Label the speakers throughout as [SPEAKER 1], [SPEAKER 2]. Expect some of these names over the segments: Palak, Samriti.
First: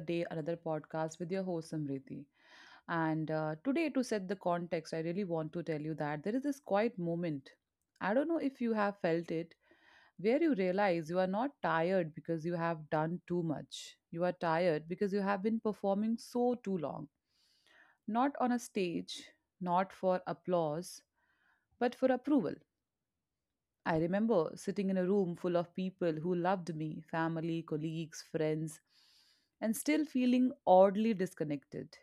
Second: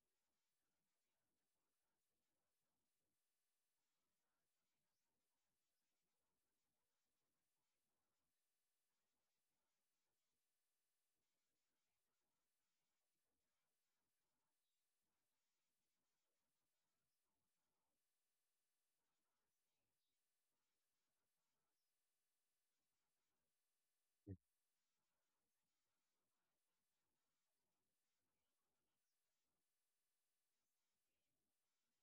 [SPEAKER 1] day, another podcast with your host Samriti. And today, to set the context, I really want to tell you that there is this quiet moment. I don't know if you have felt it, where you realize you are not tired because you have done too much. You are tired because you have been performing so too long. Not on a stage, not for applause, but for approval. I remember sitting in a room full of people who loved me family, colleagues, friends and still feeling oddly disconnected.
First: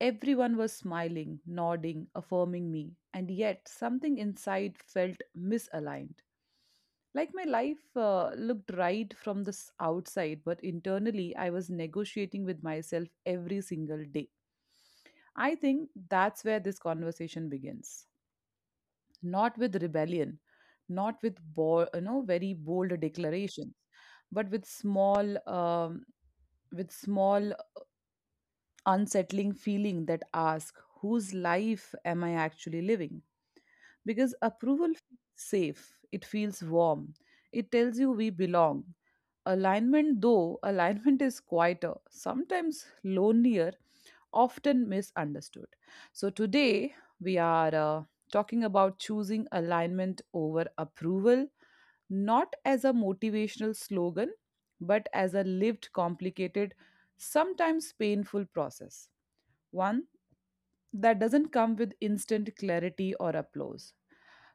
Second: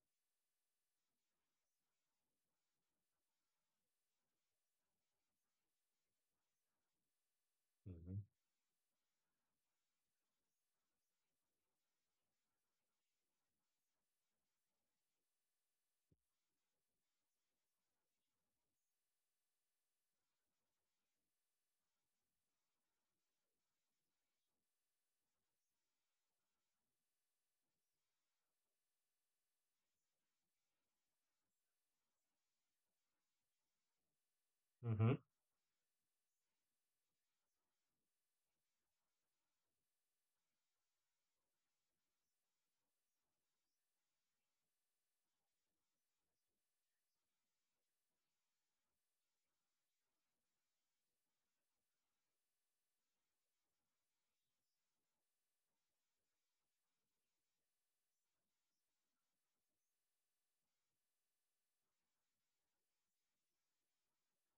[SPEAKER 1] Everyone was smiling, nodding, affirming me, and yet something inside felt misaligned. Like my life
[SPEAKER 2] Mhm,
[SPEAKER 1] looked right from the outside, but internally I was negotiating with myself every single day. I think that's where this conversation begins not with rebellion, not with very bold declarations, but with small unsettling feeling that asks, whose life am I actually living? Because approval
[SPEAKER 2] mhm.
[SPEAKER 1] feels safe, it feels warm, it tells you we belong. Alignment, though, alignment is quieter, sometimes lonelier, often misunderstood. So today we are talking about choosing alignment over approval, not as a motivational slogan, but as a lived, complicated sometimes painful process, one that doesn't come with instant clarity or applause.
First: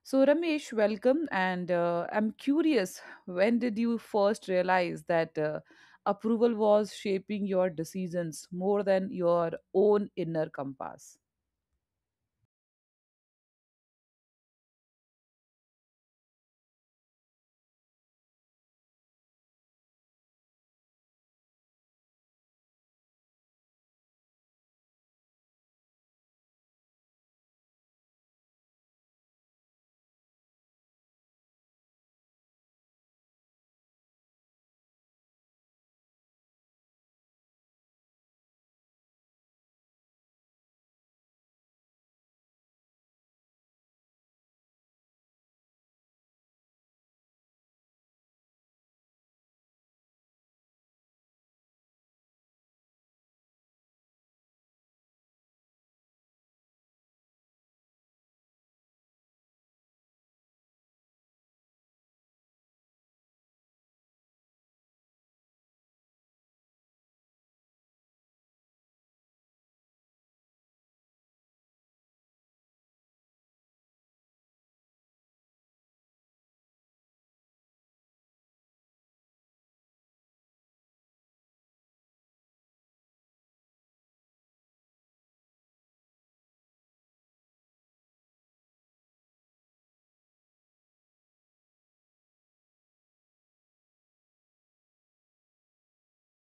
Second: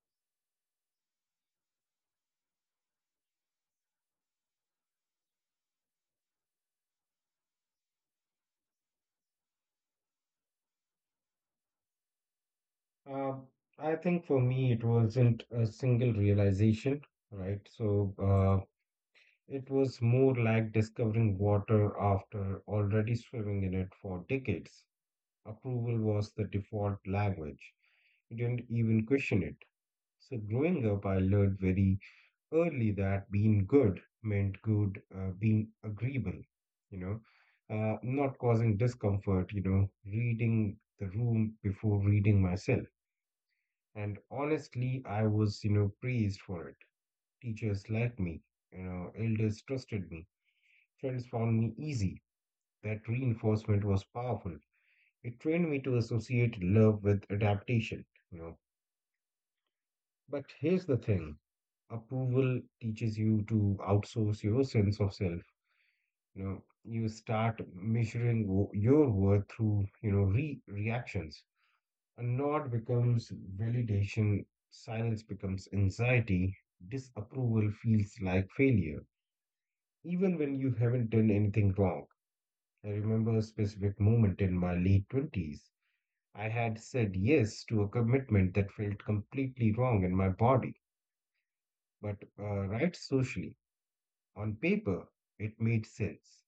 [SPEAKER 1] So, Ramesh, welcome. And I'm curious, when did you first realize that approval was shaping your decisions more than your own inner compass?
[SPEAKER 2] Uh, I think for me, it wasn't a single realization, right? It was more like discovering water after already swimming in it for decades. Approval was the default language. You didn't even question it. So growing up, I learned very early that being good meant being agreeable, you know, not causing discomfort, reading the room before reading myself. And honestly, I was praised for it. Teachers liked me, you know, elders trusted me, friends found me easy. That reinforcement was powerful. It trained me to associate love with adaptation, you know. But here's the thing, approval teaches you to outsource your sense of self. You know, you start measuring your worth through, you know, re reactions. A nod becomes validation, silence becomes anxiety, disapproval feels like failure, even when you haven't done anything wrong. I remember a specific moment in my late 20s. I had said yes to a commitment that felt completely wrong in my body, but right socially, on paper, it made sense.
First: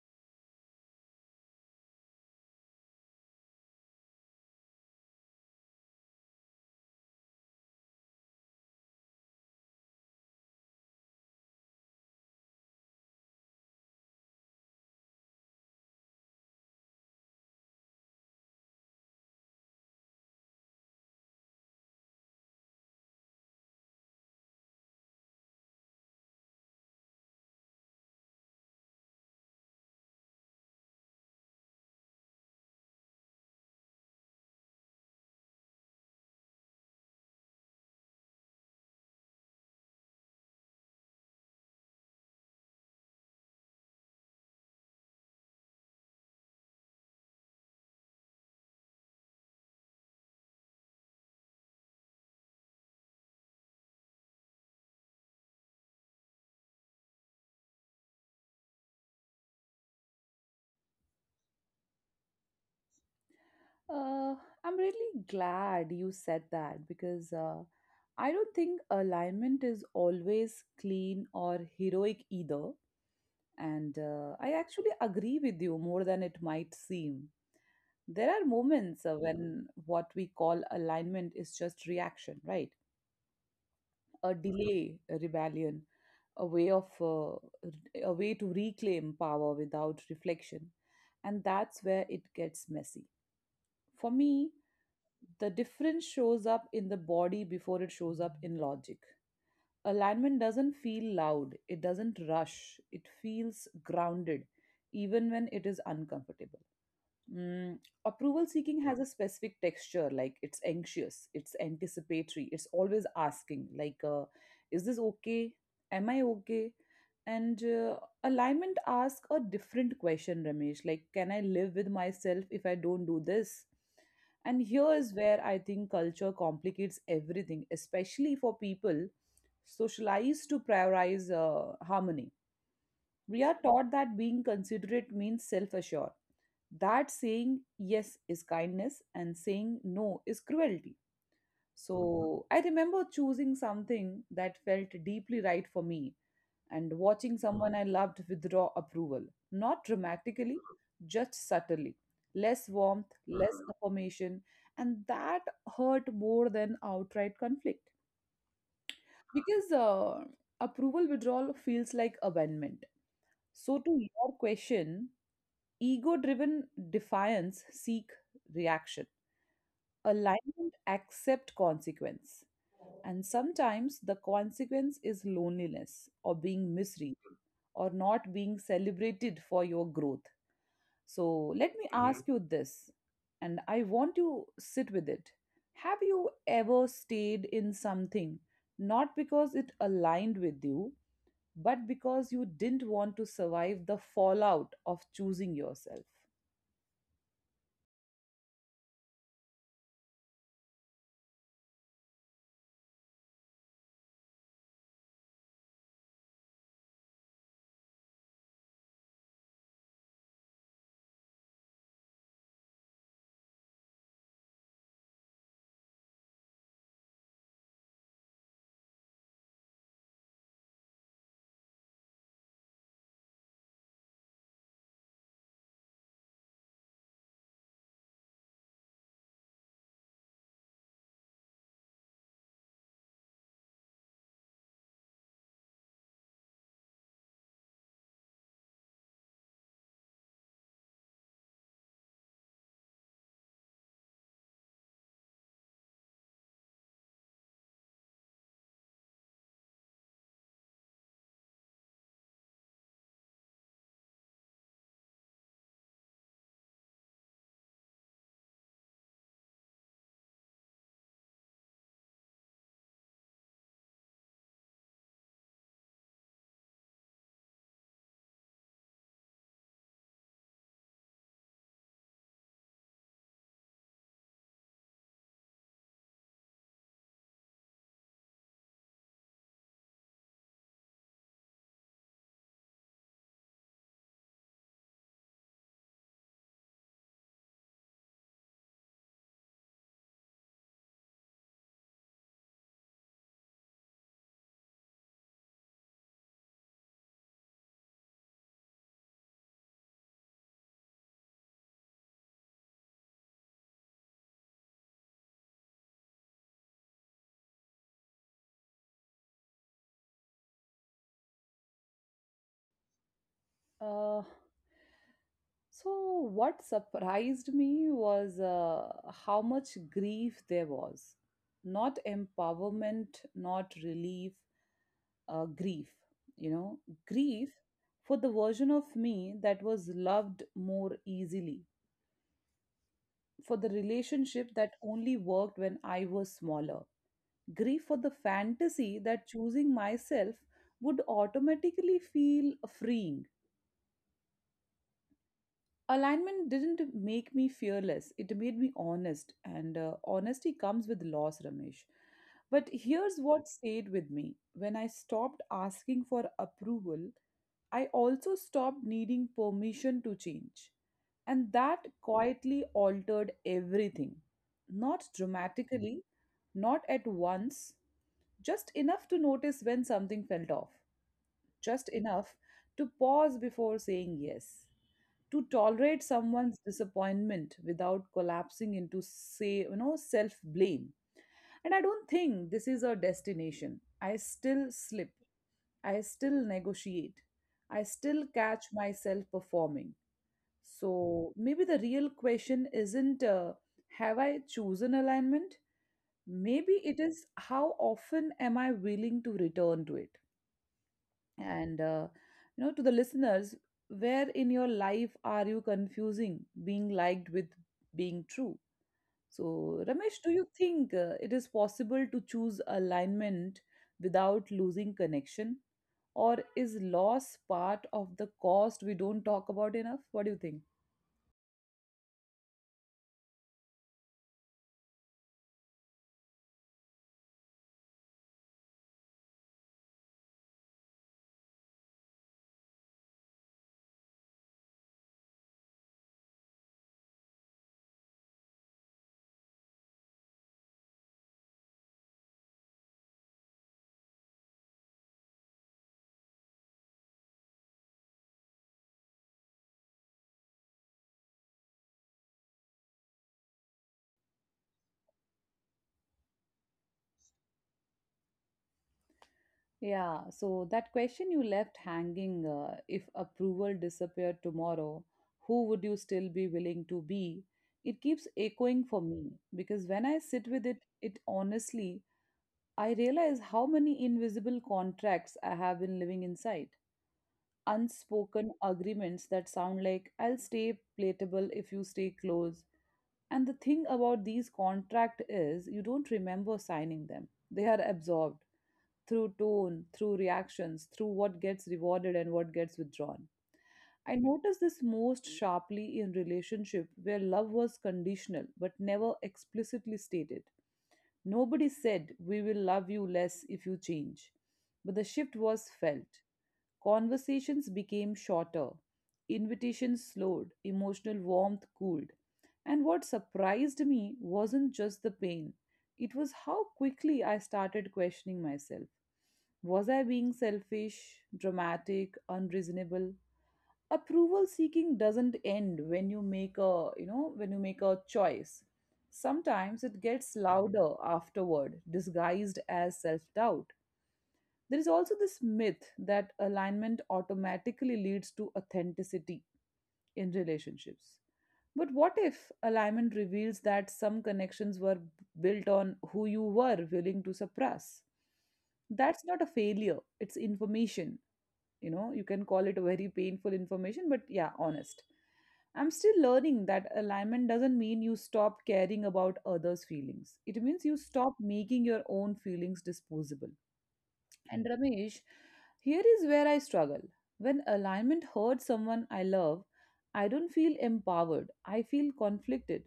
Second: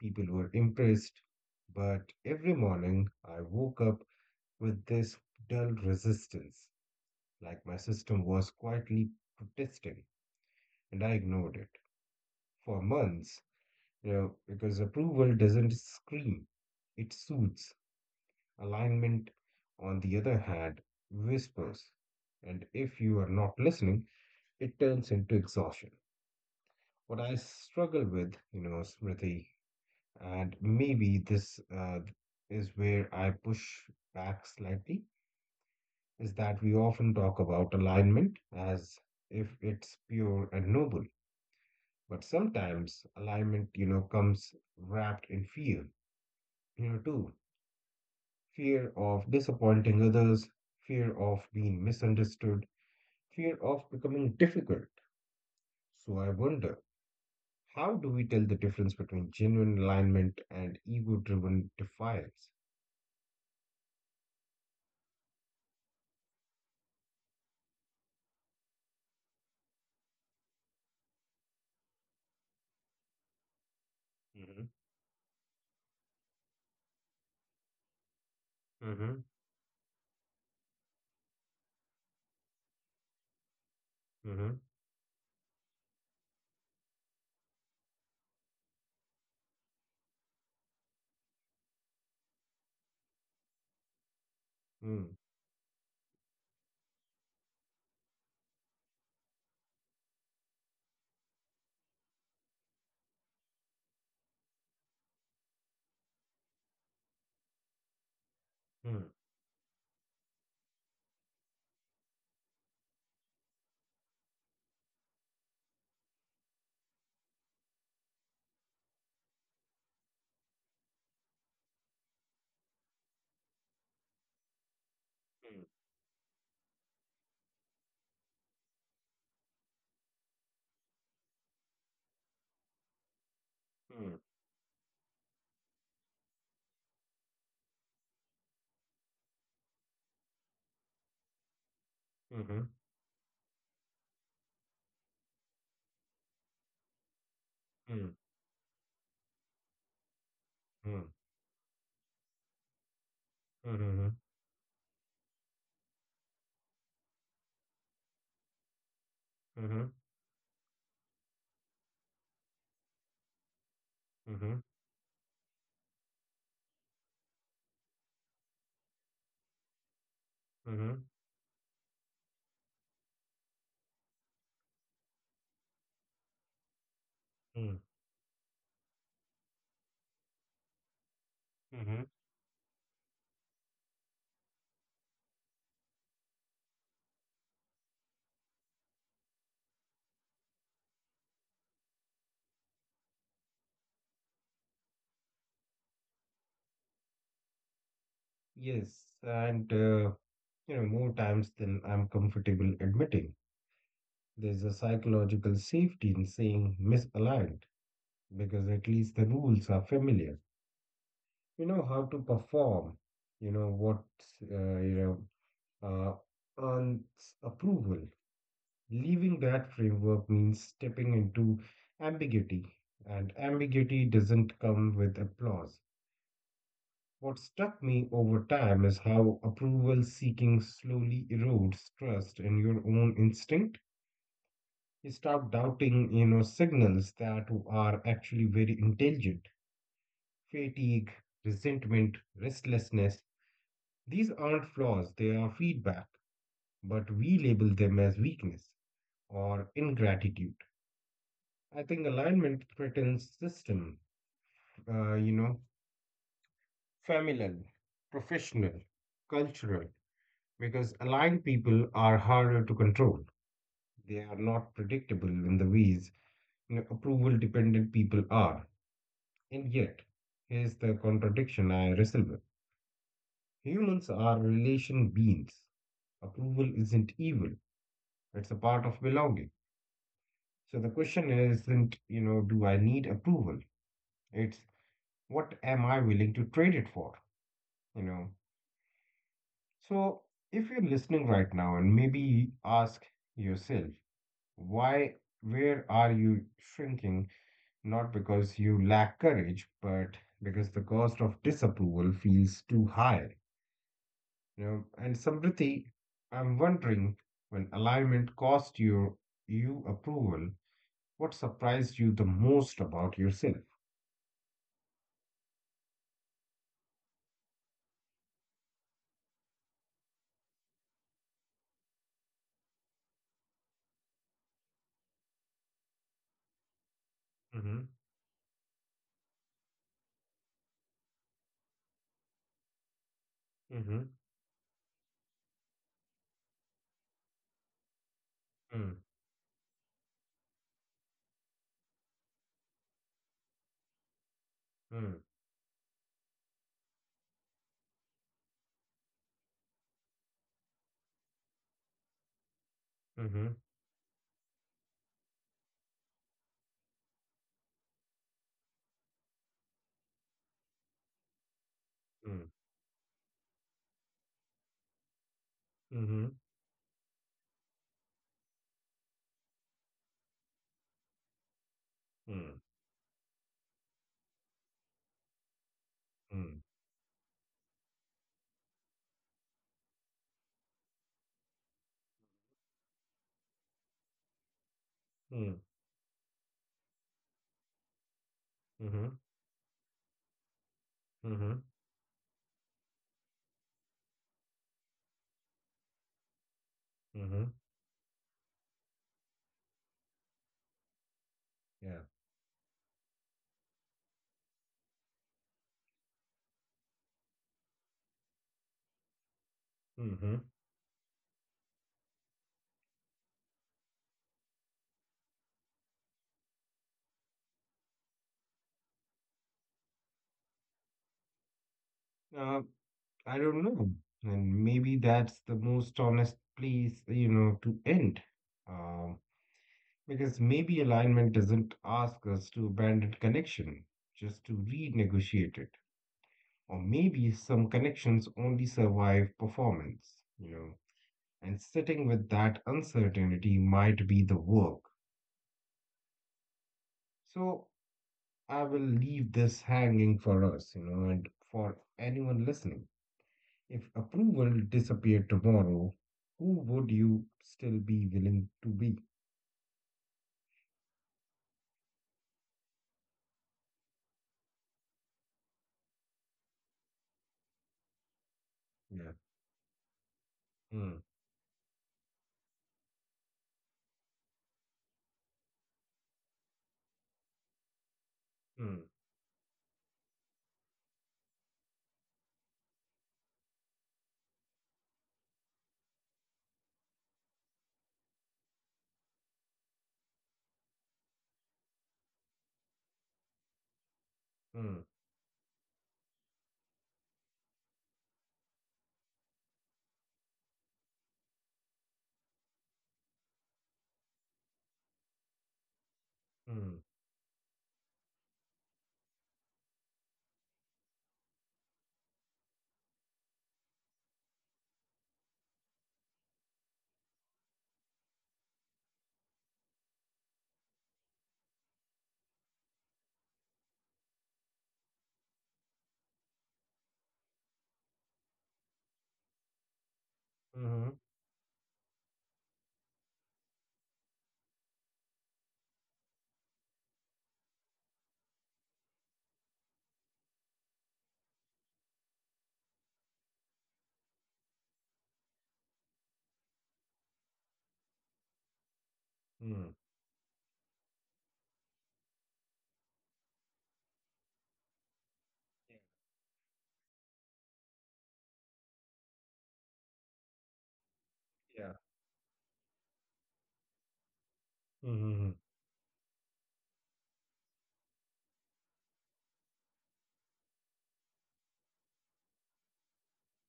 [SPEAKER 2] People were impressed, but every morning I woke up with this dull resistance, like my system was quietly protesting, and I ignored it for months, you know, because approval doesn't scream, it soothes. Alignment, on the other hand, whispers. And if you are not listening, it turns into exhaustion. What I struggle with, you know, Smriti, and maybe this is where I push back slightly, is that we often talk about alignment as if it's pure and noble. But sometimes alignment, you know, comes wrapped in fear, you know, too. Fear of disappointing others, fear of being misunderstood, fear of becoming difficult. So I wonder, how do we tell the difference between genuine alignment and ego driven defiance?
[SPEAKER 1] Uh, I'm really glad you said that because I don't think alignment is always clean or heroic either. And I
[SPEAKER 2] Mm-hmm.
[SPEAKER 1] actually agree with you more than it might seem. There are moments
[SPEAKER 2] Hmm.
[SPEAKER 1] when what we call alignment is just reaction, right? A
[SPEAKER 2] Mm.
[SPEAKER 1] delay, a rebellion, a way of a way to reclaim power without reflection. And that's where it gets messy. For me,
[SPEAKER 2] Mm.
[SPEAKER 1] the difference shows up in the body before it shows up in logic alignment doesn't feel loud, it doesn't rush, it feels grounded, even when it is uncomfortable. Mm, Approval seeking
[SPEAKER 2] Mm.
[SPEAKER 1] has a specific texture, like it's anxious, it's anticipatory, it's always asking, like, is this okay? Am I okay? And alignment asks a different question, Ramesh, like, can I live with myself if I don't do this? And here is where I think culture complicates everything, especially for people socialized to prioritize harmony. We are taught that being considerate means self assured, that saying yes is kindness and saying no is cruelty.
[SPEAKER 2] Mm-hmm.
[SPEAKER 1] So
[SPEAKER 2] Mm.
[SPEAKER 1] I remember choosing something that felt deeply right for me and watching someone I
[SPEAKER 2] Mm-hmm. Hmm.
[SPEAKER 1] loved withdraw approval, not dramatically, just subtly. Less warmth, less
[SPEAKER 2] Hmm.
[SPEAKER 1] affirmation, and that hurt more than outright conflict because approval withdrawal feels like abandonment. So to
[SPEAKER 2] Hmm.
[SPEAKER 1] your
[SPEAKER 2] Hmm.
[SPEAKER 1] question, ego driven defiance seek reaction, alignment
[SPEAKER 2] Hmm.
[SPEAKER 1] accept consequence, and sometimes the consequence is loneliness or being misread
[SPEAKER 2] Hmm.
[SPEAKER 1] or not being celebrated for your growth. So let me
[SPEAKER 2] Hmm.
[SPEAKER 1] Ask you this, and I want you sit with it. Have you ever stayed in something not because it aligned with you, but because you didn't want to survive the fallout of choosing yourself?
[SPEAKER 2] Yes, and you know, more times than I'm comfortable admitting, there's a psychological safety in saying misaligned because at least the rules are familiar. You know how to perform, you know what, uh, you earns approval. Leaving that framework means stepping into ambiguity, and ambiguity doesn't come with applause. What struck me over time is how approval seeking slowly erodes trust in your own instinct. You start doubting, you know, signals that are actually very intelligent. Fatigue, resentment, restlessness. These aren't flaws, they are feedback, but we label them as weakness or ingratitude. I think alignment threatens system, uh, you know, familial, professional, cultural, because aligned people are harder to control. They are not predictable in the ways you know, approval dependent people are. And yet, here's the contradiction I wrestle with, humans are relation beings. Approval isn't evil, it's a part of belonging. So the question isn't, you know, do I need approval? It's, what am I willing to trade it for? You know, so if you're listening right now and maybe ask yourself, Why, where are you shrinking? Not because you lack courage, but because the cost of disapproval feels too high. You know, and Samriti, I'm wondering when alignment cost you approval, what surprised you the most about yourself?
[SPEAKER 1] Uh, so, what surprised me was how much grief there was. Not empowerment, not relief, grief. You know,
[SPEAKER 2] Mm-hmm.
[SPEAKER 1] grief for the version of me that was loved more easily,
[SPEAKER 2] Mm-hmm.
[SPEAKER 1] for the relationship that only worked when I was smaller grief for the
[SPEAKER 2] Mm.
[SPEAKER 1] fantasy that choosing myself would automatically feel freeing.
[SPEAKER 2] Mm.
[SPEAKER 1] Alignment didn't make me fearless, it made me honest, and honesty comes with loss, Ramesh. But
[SPEAKER 2] Mm-hmm.
[SPEAKER 1] here's what stayed with me when I stopped asking for approval, I also stopped needing permission to change. And that
[SPEAKER 2] Mm.
[SPEAKER 1] quietly altered everything. Not
[SPEAKER 2] Mm-hmm.
[SPEAKER 1] dramatically, not at once, just enough to notice when something felt off, just
[SPEAKER 2] Mm.
[SPEAKER 1] enough to pause before saying yes, to
[SPEAKER 2] Mm.
[SPEAKER 1] tolerate someone's disappointment without collapsing into say, self-blame. And I don't think this is a destination. I still
[SPEAKER 2] Mm.
[SPEAKER 1] slip. I still negotiate. I still
[SPEAKER 2] Mm-hmm.
[SPEAKER 1] catch myself performing.
[SPEAKER 2] Mm-hmm.
[SPEAKER 1] So maybe the real question isn't have I chosen alignment? Maybe
[SPEAKER 2] Mm-hmm.
[SPEAKER 1] it is how often am I willing to return to it?
[SPEAKER 2] Yeah.
[SPEAKER 1] And to the listeners, where in your life are you confusing being liked with being true?
[SPEAKER 2] Mm-hmm.
[SPEAKER 1] So, Ramesh, do you think it is possible to choose alignment without losing connection? Or is loss part of the cost we don't talk about enough? What do you think?
[SPEAKER 2] I don't know. And maybe that's the most honest place, you know, to end. Um, because maybe alignment doesn't ask us to abandon connection, just to renegotiate it. Or maybe some connections only survive performance, you know, and sitting with that uncertainty might be the work. So I will leave this hanging for us, you know, and for anyone listening. If approval disappeared tomorrow, who would you still be willing to be?
[SPEAKER 1] Yeah, so that question you left hanging if approval disappeared tomorrow, who would you still be willing to be? It keeps
[SPEAKER 2] Yeah.
[SPEAKER 1] echoing for me because when I
[SPEAKER 2] Mm.
[SPEAKER 1] sit with it, it honestly, I realize how many invisible contracts I have been living inside.
[SPEAKER 2] Mm.
[SPEAKER 1] Unspoken agreements that sound like I'll stay platable if you stay close. And the thing about these contract is you don't remember signing them. They are absorbed through tone, through reactions, through what gets rewarded and what gets withdrawn. I
[SPEAKER 2] Mm.
[SPEAKER 1] noticed this most sharply in relationship where love was conditional but never explicitly stated. Nobody said, we will love you less if you change. But the shift was
[SPEAKER 2] Mm.
[SPEAKER 1] felt. Conversations became shorter, invitations slowed, emotional warmth cooled. And what surprised me wasn't just the pain, it was how quickly I started questioning myself. Was I being selfish, dramatic, unreasonable? Approval seeking doesn't end when you make a, when you make a choice. Sometimes it
[SPEAKER 2] Mm-hmm.
[SPEAKER 1] gets louder afterward, disguised as self-doubt. There is also this myth that alignment automatically leads to authenticity in relationships. But what if alignment reveals that some connections were built on who you were willing to suppress?
[SPEAKER 2] Mm.
[SPEAKER 1] That's not a failure, it's information. You know you can call it a very painful information but yeah honest. I'm still learning that alignment doesn't mean you stop caring about others feelings, it means you
[SPEAKER 2] Yeah.
[SPEAKER 1] stop making your own feelings disposable. And
[SPEAKER 2] Mm-hmm.
[SPEAKER 1] Ramesh, here is where I struggle. When alignment hurts someone I love, I don't feel empowered, I feel conflicted.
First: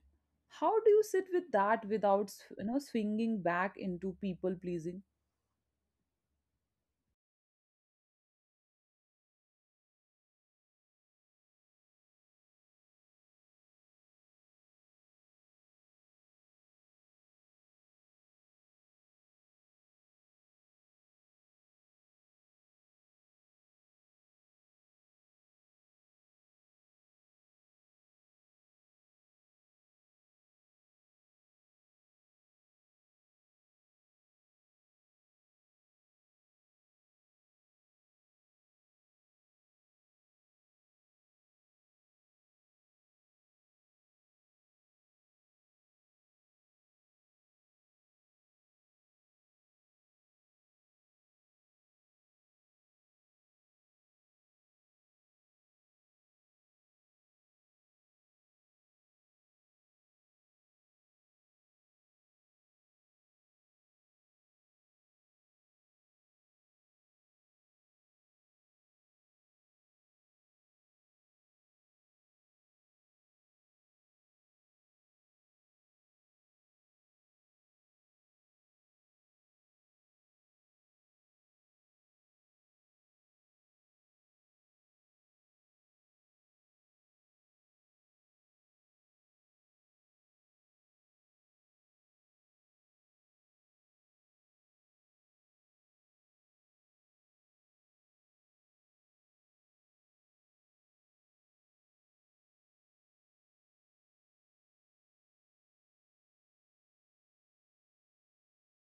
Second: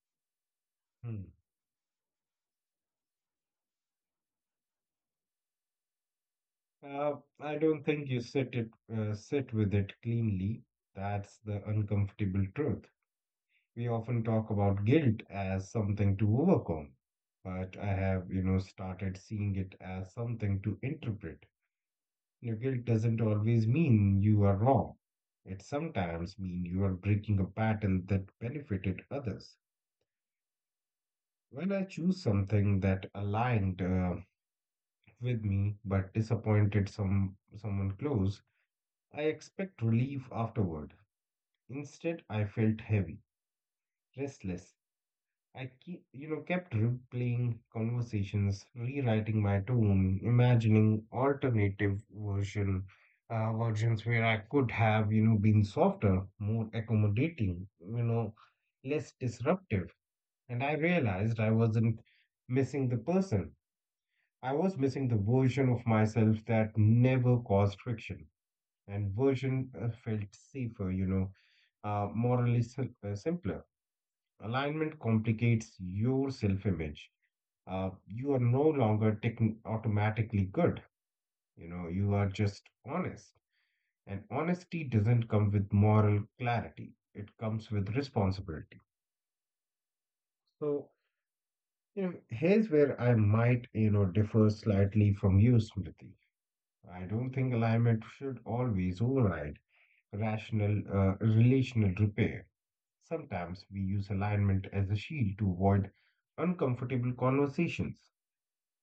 [SPEAKER 1] How do you
[SPEAKER 2] Mm.
[SPEAKER 1] sit with that without swinging back into people pleasing?
[SPEAKER 2] Uh, I don't think you sit it sit with it cleanly. That's the uncomfortable truth. We often talk about guilt as something to overcome, but I have, you know, started seeing it as something to interpret. Your guilt doesn't always mean you are wrong. It sometimes means you are breaking a pattern that benefited others. When I choose something that aligned with me but disappointed someone close, I expect relief afterward. Instead, I felt heavy, restless, I kept replaying conversations, rewriting my tone, imagining versions where I could have, you know, been softer, more accommodating, you know, less disruptive. And I realized I wasn't missing the person. I was missing the version of myself that never caused friction. And version felt safer, you know, simpler. Alignment complicates your self image, you are no longer techn automatically good. You know, you are just honest. And honesty doesn't come with moral clarity, it comes with responsibility. So, you know, here's where I might, you know, differ slightly from you, Smriti. I don't think alignment should always override relational repair. Sometimes we use alignment as a shield to avoid uncomfortable conversations,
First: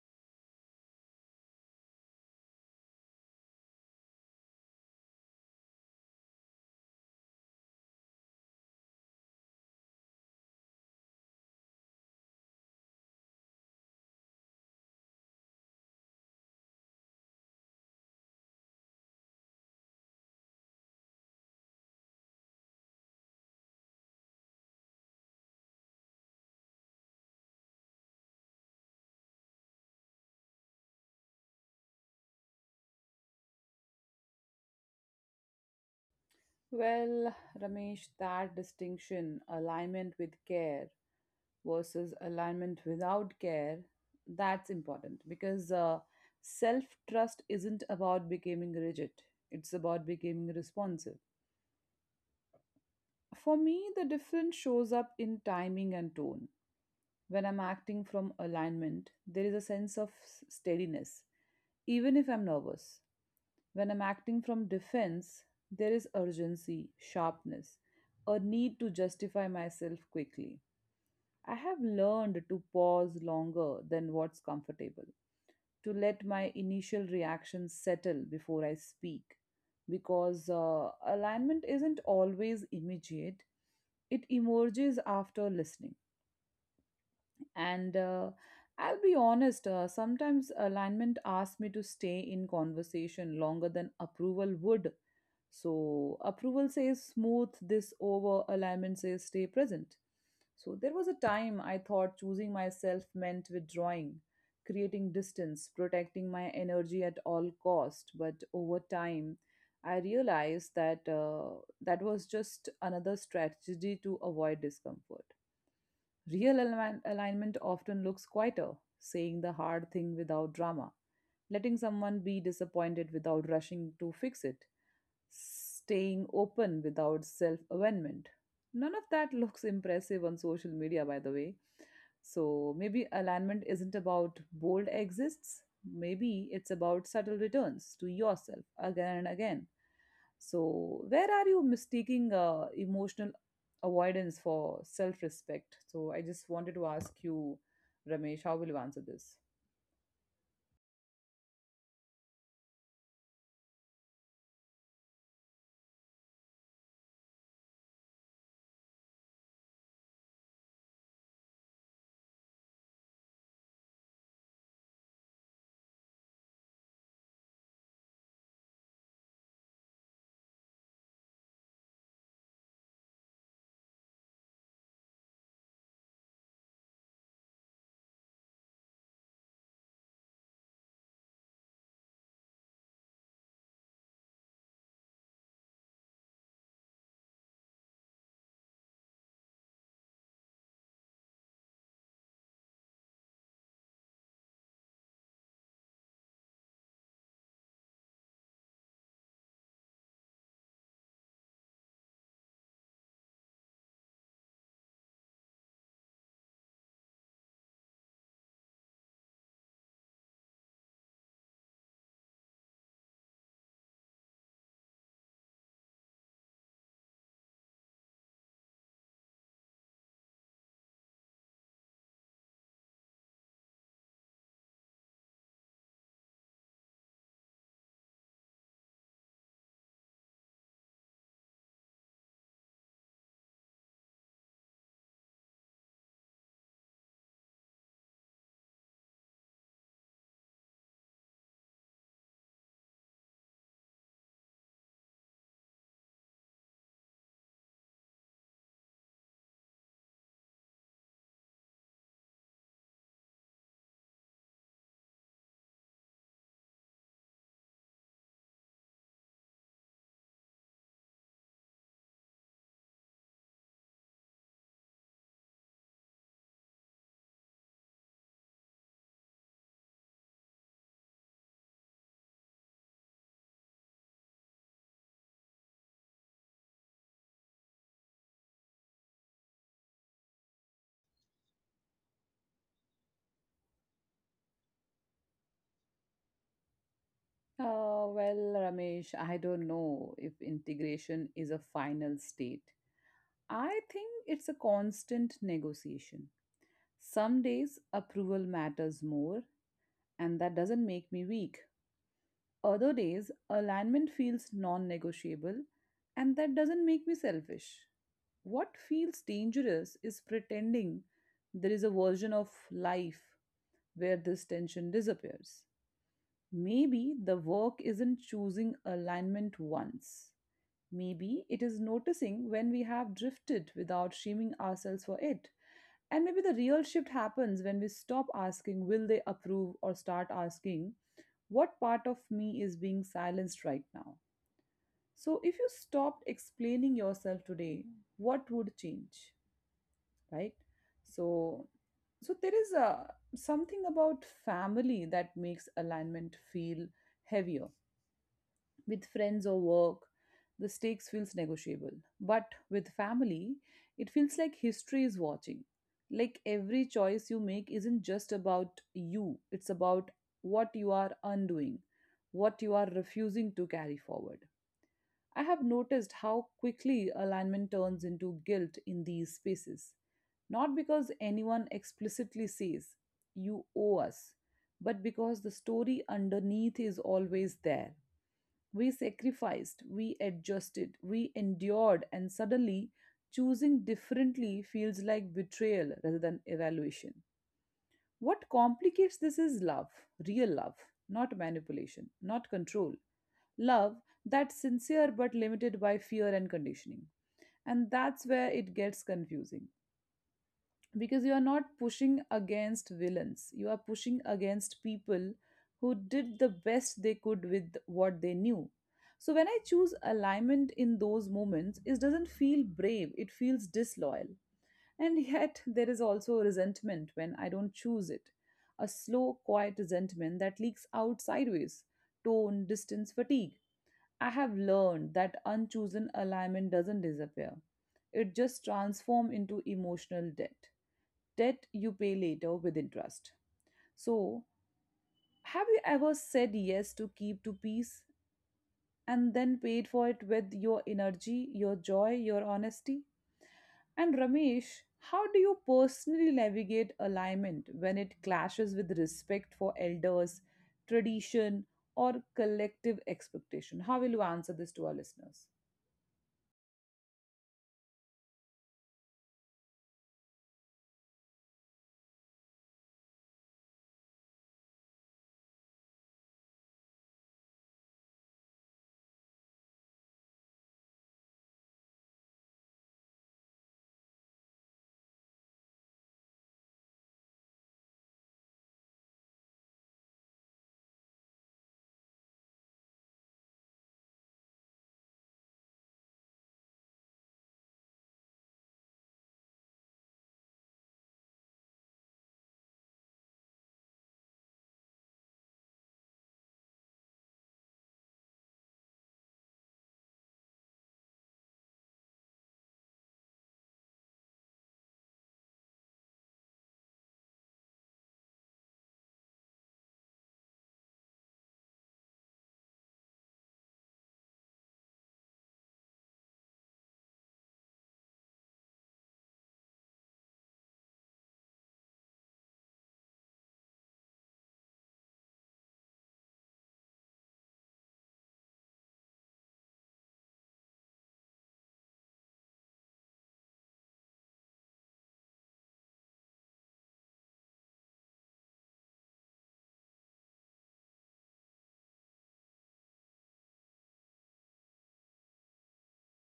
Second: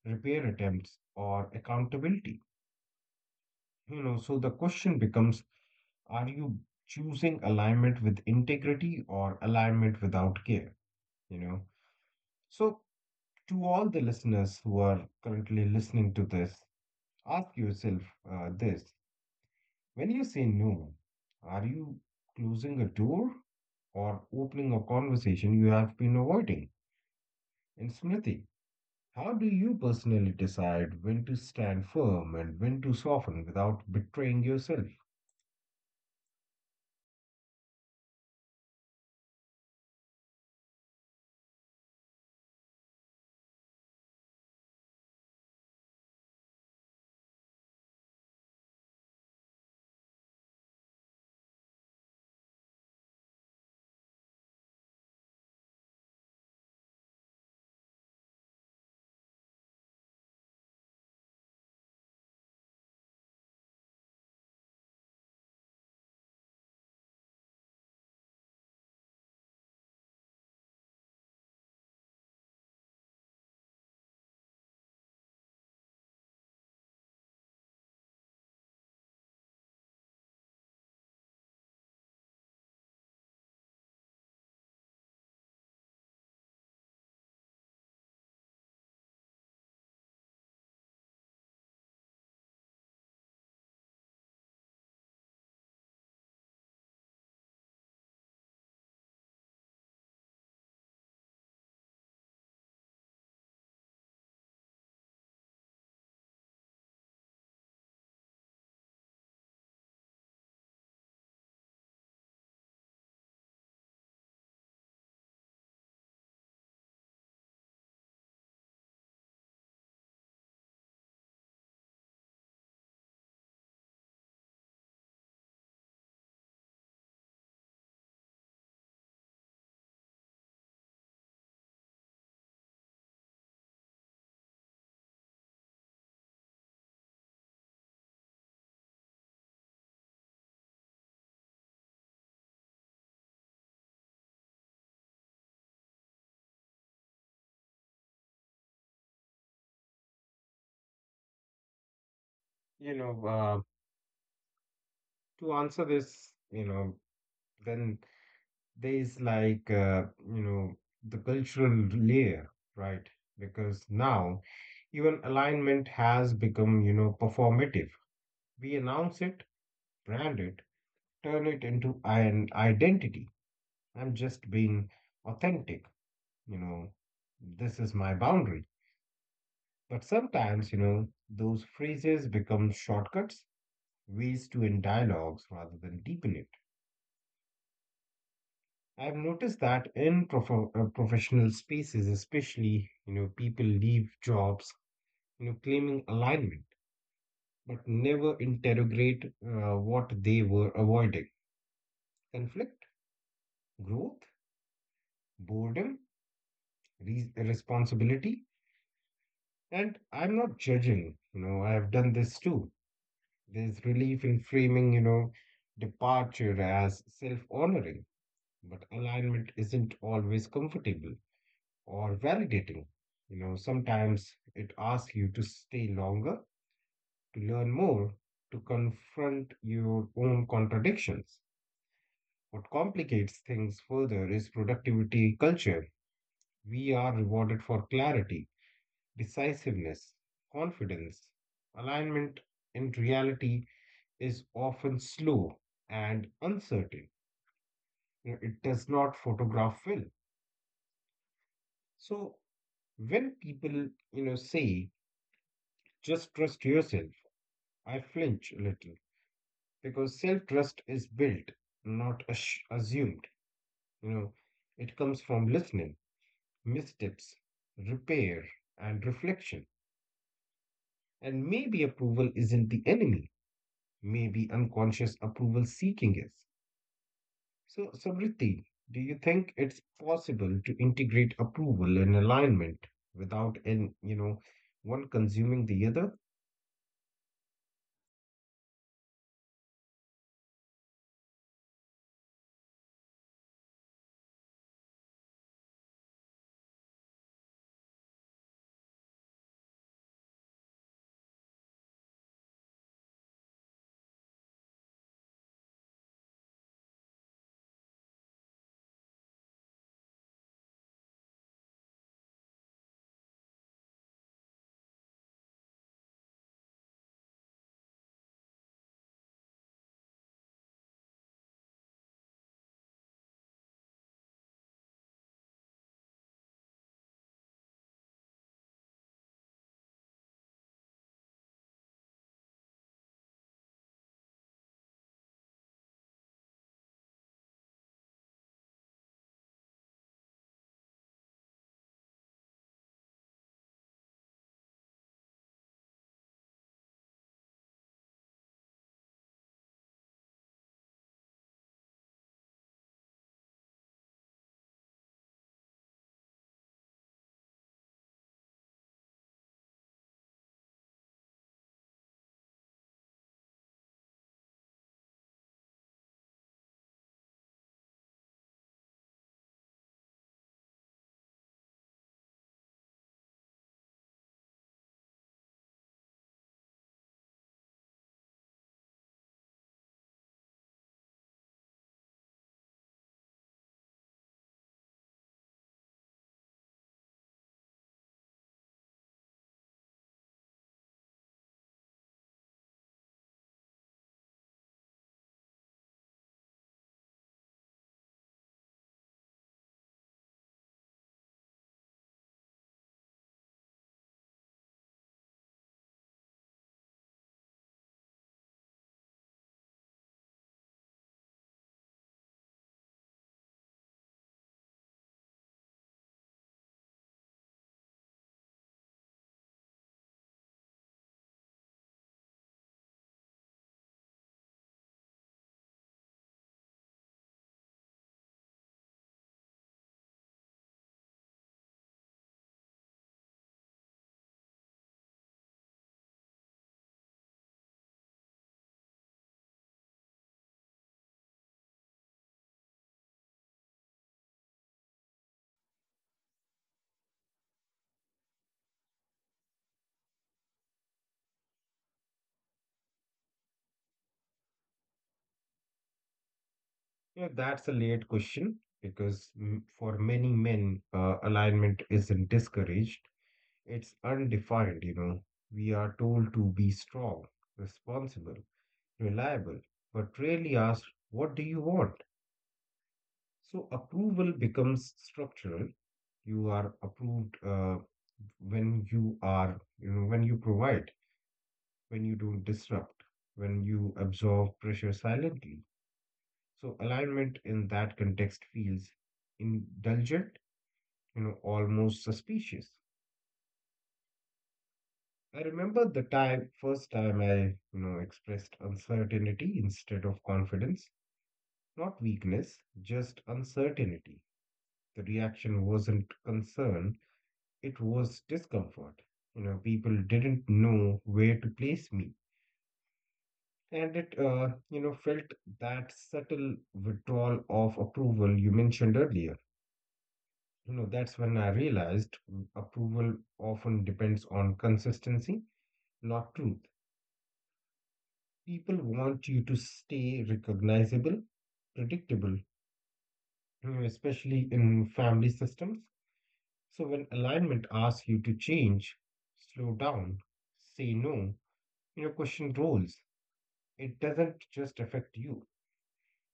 [SPEAKER 2] repair attempts, or accountability. You know, so the question becomes, are you choosing alignment with integrity or alignment without care? You know, so to all the listeners who are currently listening to this, ask yourself this. When you say no, are you closing a door or opening a conversation you have been avoiding? And Smriti, how do you personally decide when to stand firm and when to soften without betraying yourself?
[SPEAKER 1] Well, Ramesh, that distinction, alignment with care versus alignment without care, that's important because self trust isn't about becoming rigid, it's about becoming responsive. For me, the difference shows up in timing and tone. When I'm acting from alignment, there is a sense of steadiness, even if I'm nervous. When I'm acting from defense, there is urgency, sharpness, a need to justify myself quickly. I have learned to pause longer than what's comfortable, to let my initial reactions settle before I speak, because alignment isn't always immediate, it emerges after listening. And I'll be honest, sometimes alignment asks me to stay in conversation longer than approval would. So approval says smooth this over, alignment says stay present. So there was a time I thought choosing myself meant withdrawing, creating distance, protecting my energy at all cost. But over time, I realized that was just another strategy to avoid discomfort. Real alignment often looks quieter, saying the hard thing without drama, letting someone be disappointed without rushing to fix it, staying open without self avenment. None of that looks impressive on social media, by the way. So maybe alignment isn't about bold exits, maybe it's about subtle returns to yourself again and again. So, where are you mistaking emotional avoidance for self respect? So, I just wanted to ask you, Ramesh, how will you answer this?
[SPEAKER 2] You know, uh, to answer this, you know, then there is like, you know, the cultural layer, right? Because now even alignment has become, you know, performative. We announce it, brand it, turn it into an identity. I'm just being authentic, you know, this is my boundary. But sometimes, you know, those phrases become shortcuts, ways to end dialogues rather than deepen it. I've noticed that in professional spaces, especially, you know, people leave jobs, you know, claiming alignment, but never interrogate what they were avoiding. Conflict, growth, boredom, responsibility. And I'm not judging, you know, I've done this too. There's relief in framing, you know, departure as self honoring, but alignment isn't always comfortable or validating. You know, sometimes it asks you to stay longer, to learn more, to confront your own contradictions. What complicates things further is productivity culture. We are rewarded for clarity, decisiveness, confidence. Alignment in reality is often slow and uncertain. You know, it does not photograph well. So when people, you know, say, just trust yourself, I flinch a little because self trust is built, not assumed. You know, it comes from listening, missteps, repair, and reflection. And maybe approval isn't the enemy. Maybe unconscious approval seeking is. So, Samriti, do you think it's possible to integrate approval and alignment without, in, you know, one consuming the other?
[SPEAKER 1] Well, Ramesh, I don't know if integration is a final state. I think it's a constant negotiation. Some days approval matters more, and that doesn't make me weak. Other days, alignment feels non negotiable, and that doesn't make me selfish. What feels dangerous is pretending there is a version of life where this tension disappears. Maybe the work isn't choosing alignment once. Maybe it is noticing when we have drifted without shaming ourselves for it. And maybe the real shift happens when we stop asking, will they approve, or start asking, what part of me is being silenced right now? So, if you stopped explaining yourself today, what would change, right? So, so there is a something about family that makes alignment feel heavier with friends or work, the stakes feels negotiable. But with family, it feels like history is watching. Like every choice you make isn't just about you, it's about what you are undoing, what you are refusing to carry forward. I have noticed how quickly alignment turns into guilt in these spaces. Not because anyone explicitly says, you owe us, but because the story underneath is always there. We sacrificed, we adjusted, we endured, and suddenly choosing differently feels like betrayal rather than evaluation. What complicates this is love, real love, not manipulation, not control. Love that's sincere but limited by fear and conditioning. And that's where it gets confusing because you are not pushing against villains, you are pushing against people who did the best they could with what they knew. So when I choose alignment in those moments, it doesn't feel brave, it feels disloyal. And yet there is also resentment when I don't choose it, a slow, quiet resentment that leaks out sideways: tone, distance, fatigue. I have learned that unchosen alignment doesn't disappear, it just transforms into emotional debt, debt you pay later with interest. So, have you ever said yes to keep to peace and then paid for it with your energy, your joy, your honesty? And Ramesh, how do you personally navigate alignment when it clashes with respect for elders, tradition, or collective expectation? How will you answer this to our listeners?
[SPEAKER 2] Yeah, that's a layered question because for many men, alignment isn't discouraged, it's undefined, you know. We are told to be strong, responsible, reliable, but rarely asked, what do you want? So approval becomes structural. You are approved when you are, you know, when you provide, when you don't disrupt, when you absorb pressure silently. So alignment in that context feels indulgent, you know, almost suspicious. I remember the time, first time, you know, expressed uncertainty instead of confidence, not weakness, just uncertainty. The reaction wasn't concern, it was discomfort. You know, people didn't know where to place me. And it, you know, felt that subtle withdrawal of approval you mentioned earlier. You know, that's when I realized approval often depends on consistency, not truth. People want you to stay recognizable, predictable, especially in family systems. So when alignment asks you to change, slow down, say no, you know, question roles, it doesn't just affect you.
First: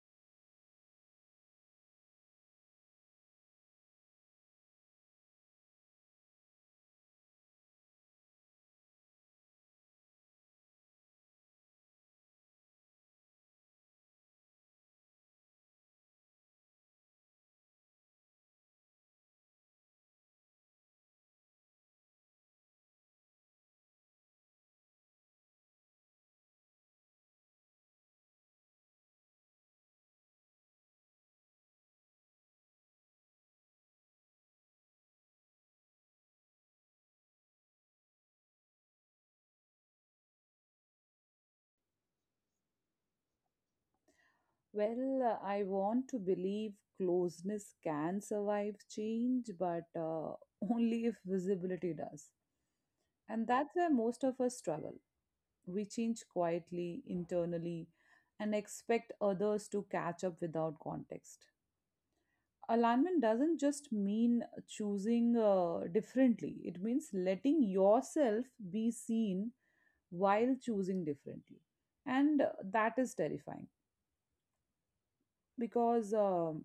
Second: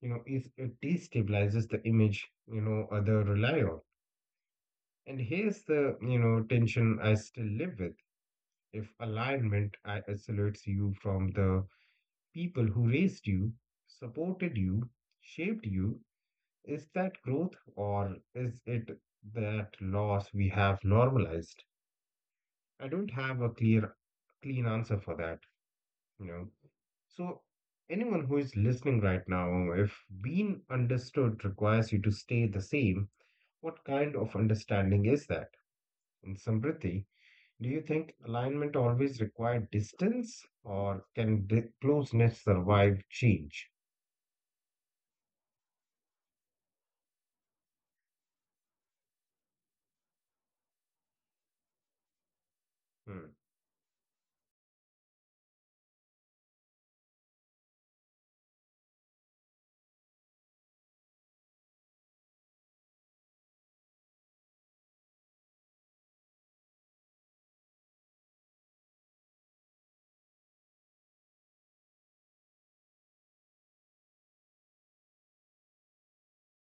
[SPEAKER 2] You know, it destabilizes the image, you know, other rely on. And here's the, you know, tension I still live with. If alignment isolates you from the people who raised you, supported you, shaped you, is that growth or is it that loss we have normalized? I don't have a clean answer for that, you know. So, anyone who is listening right now, if being understood requires you to stay the same, what kind of understanding is that? In Samriti, do you think alignment always required distance or can closeness survive change?
[SPEAKER 1] Well, I want to believe closeness can survive change, but only if visibility does.
[SPEAKER 2] Hmm.
[SPEAKER 1] And that's where most of us struggle. We change quietly, internally, and expect others to catch up without context. Alignment doesn't just mean choosing differently, it means letting yourself be seen while choosing differently. And that is terrifying because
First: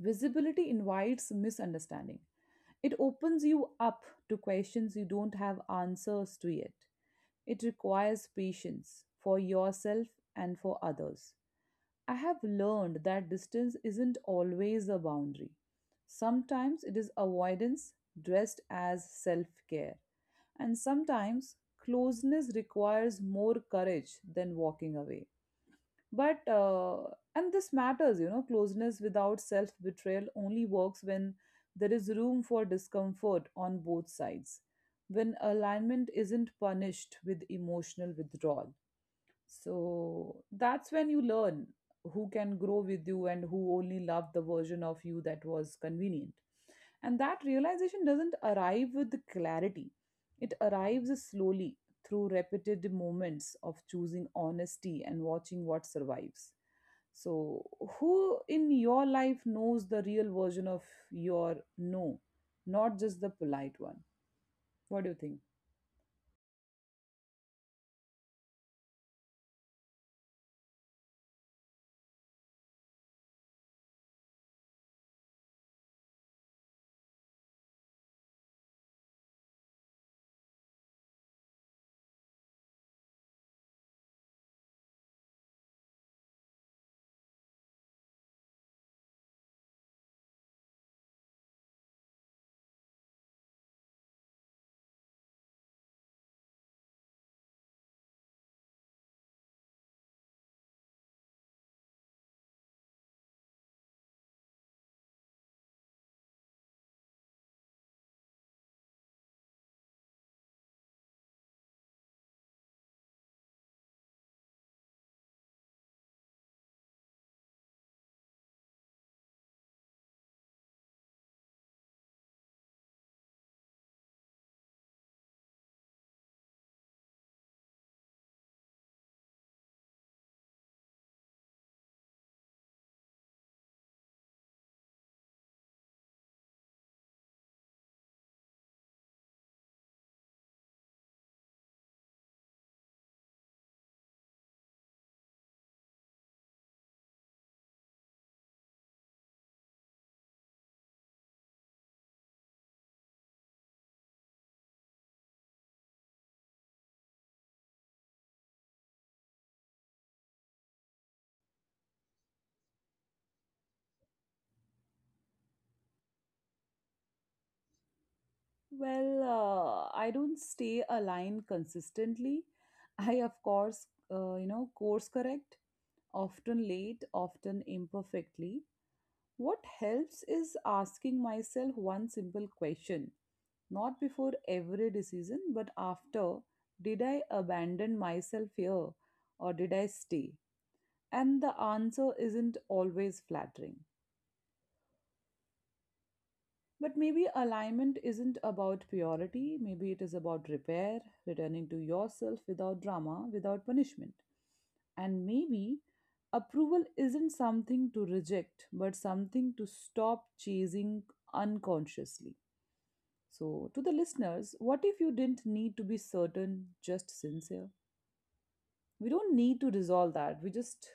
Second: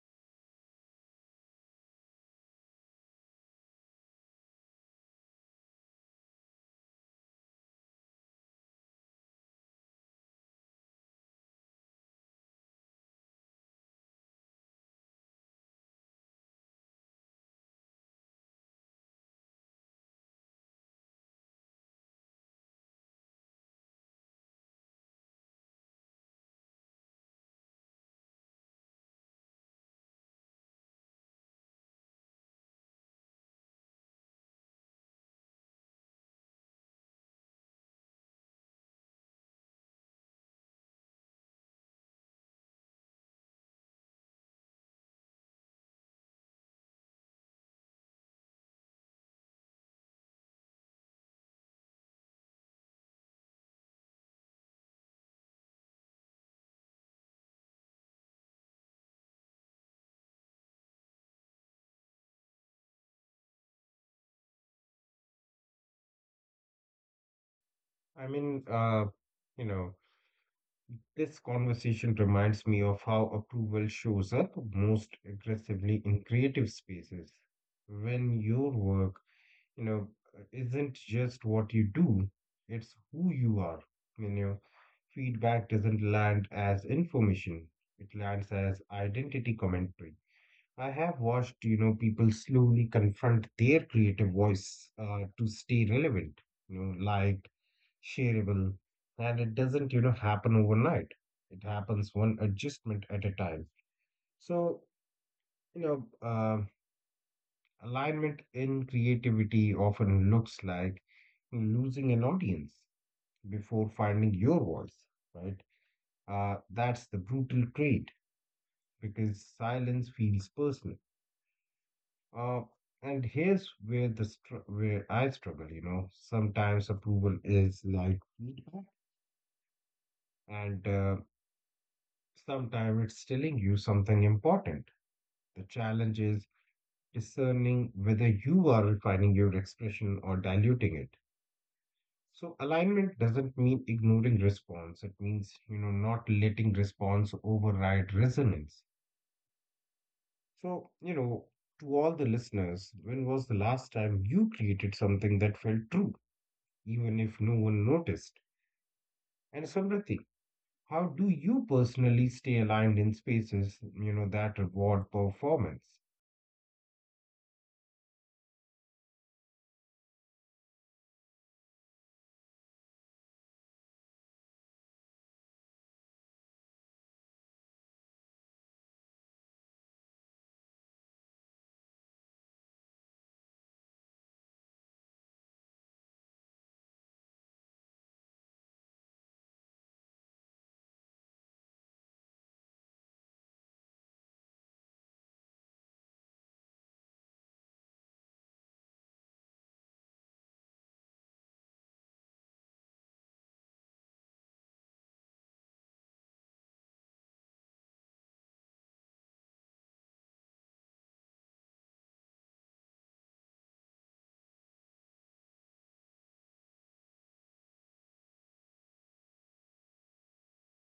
[SPEAKER 1] visibility invites misunderstanding. It opens you up to questions you don't have answers to yet. It requires patience for yourself and for others. I have learned that distance isn't always a boundary. Sometimes it is avoidance dressed as self care. And sometimes closeness requires more courage than walking away, but and this matters, you know, closeness without self betrayal only works when there is room for discomfort on both sides, when alignment isn't punished with emotional withdrawal. So that's when you learn who can grow with you and who only loved the version of you that was convenient. And that realization doesn't arrive with clarity, it arrives slowly through repeated moments of choosing honesty and watching what survives. So, who in your life knows the real version of your no, not just the polite one? What do you think?
[SPEAKER 2] I mean, you know, this conversation reminds me of how approval shows up most aggressively in creative spaces. When your work, you know, isn't just what you do, it's who you are. You know, feedback doesn't land as information, it lands as identity commentary. I have watched, you know, people slowly confront their creative voice to stay relevant. You know, like shareable, and it doesn't, you know, happen overnight. It happens one adjustment at a time. So, you know, alignment in creativity often looks like losing an audience before finding your voice, right? That's the brutal trait because silence feels personal. Uh, and here's where where I struggle, Sometimes approval is like feedback, and sometimes it's telling you something important. The challenge is discerning whether you are refining your expression or diluting it. So alignment doesn't mean ignoring response. It means, not letting response override resonance. So, you know, to all the listeners, when was the last time you created something that felt true, even if no one noticed? And Samriti, how do you personally stay aligned in spaces, that reward performance?
[SPEAKER 1] Well, I don't stay aligned consistently. I, of course, course correct, often late, often imperfectly. What helps is asking myself one simple question, not before every decision, but after: did I abandon myself here or did I stay? And the answer isn't always flattering. But maybe alignment isn't about purity, maybe it is about repair, returning to yourself without drama, without punishment. And maybe approval isn't something to reject, but something to stop chasing unconsciously. So, to the listeners, what if you didn't need to be certain, just sincere? We don't need to resolve that. We just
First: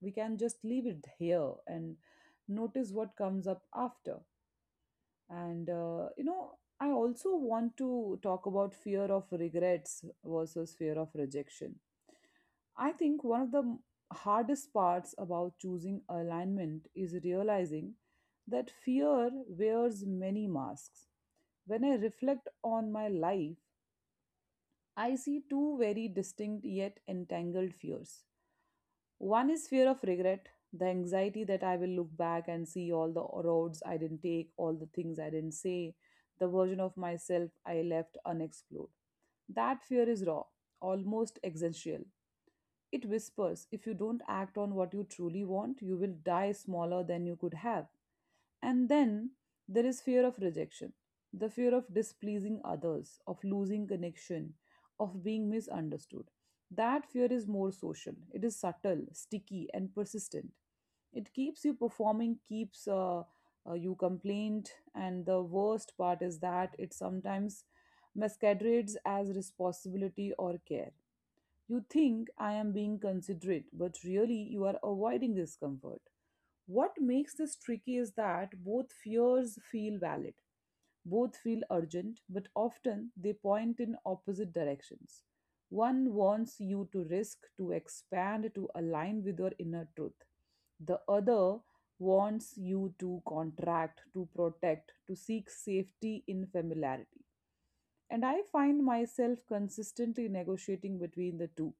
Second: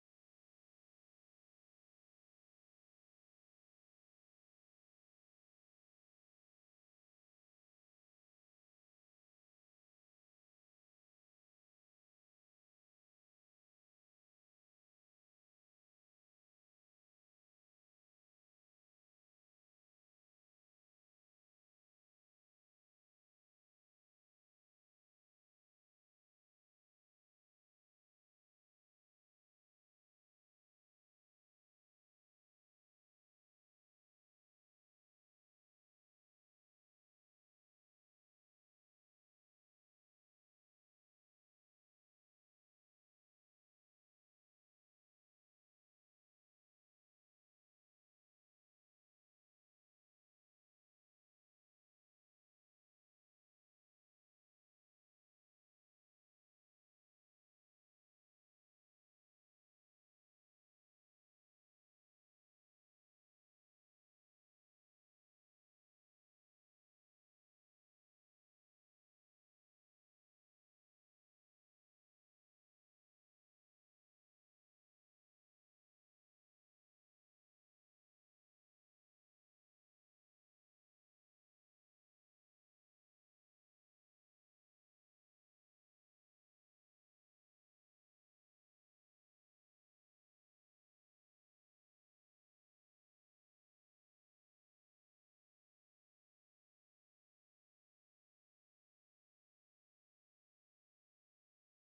[SPEAKER 1] we can just leave it here and notice what comes up after. And I also want to talk about fear of regrets versus fear of rejection. I think one of the hardest parts about choosing alignment is realizing that fear wears many masks. When I reflect on my life, I see two very distinct yet entangled fears. One is fear of regret, the anxiety that I will look back and see all the roads I didn't take, all the things I didn't say, the version of myself I left unexplored. That fear is raw, almost existential. It whispers, if you don't act on what you truly want, you will die smaller than you could have. And then there is fear of rejection, the fear of displeasing others, of losing connection, of being misunderstood. That fear is more social, it is subtle, sticky, and persistent. It keeps you performing, keeps you complaint, and the worst part is that it sometimes masquerades as responsibility or care. You think I am being considerate, but really you are avoiding discomfort. What makes this tricky is that both fears feel valid, both feel urgent, but often they point in opposite directions. One wants you to risk, to expand, to align with your inner truth. The other wants you to contract, to protect, to seek safety in familiarity. And I find myself consistently negotiating between the two.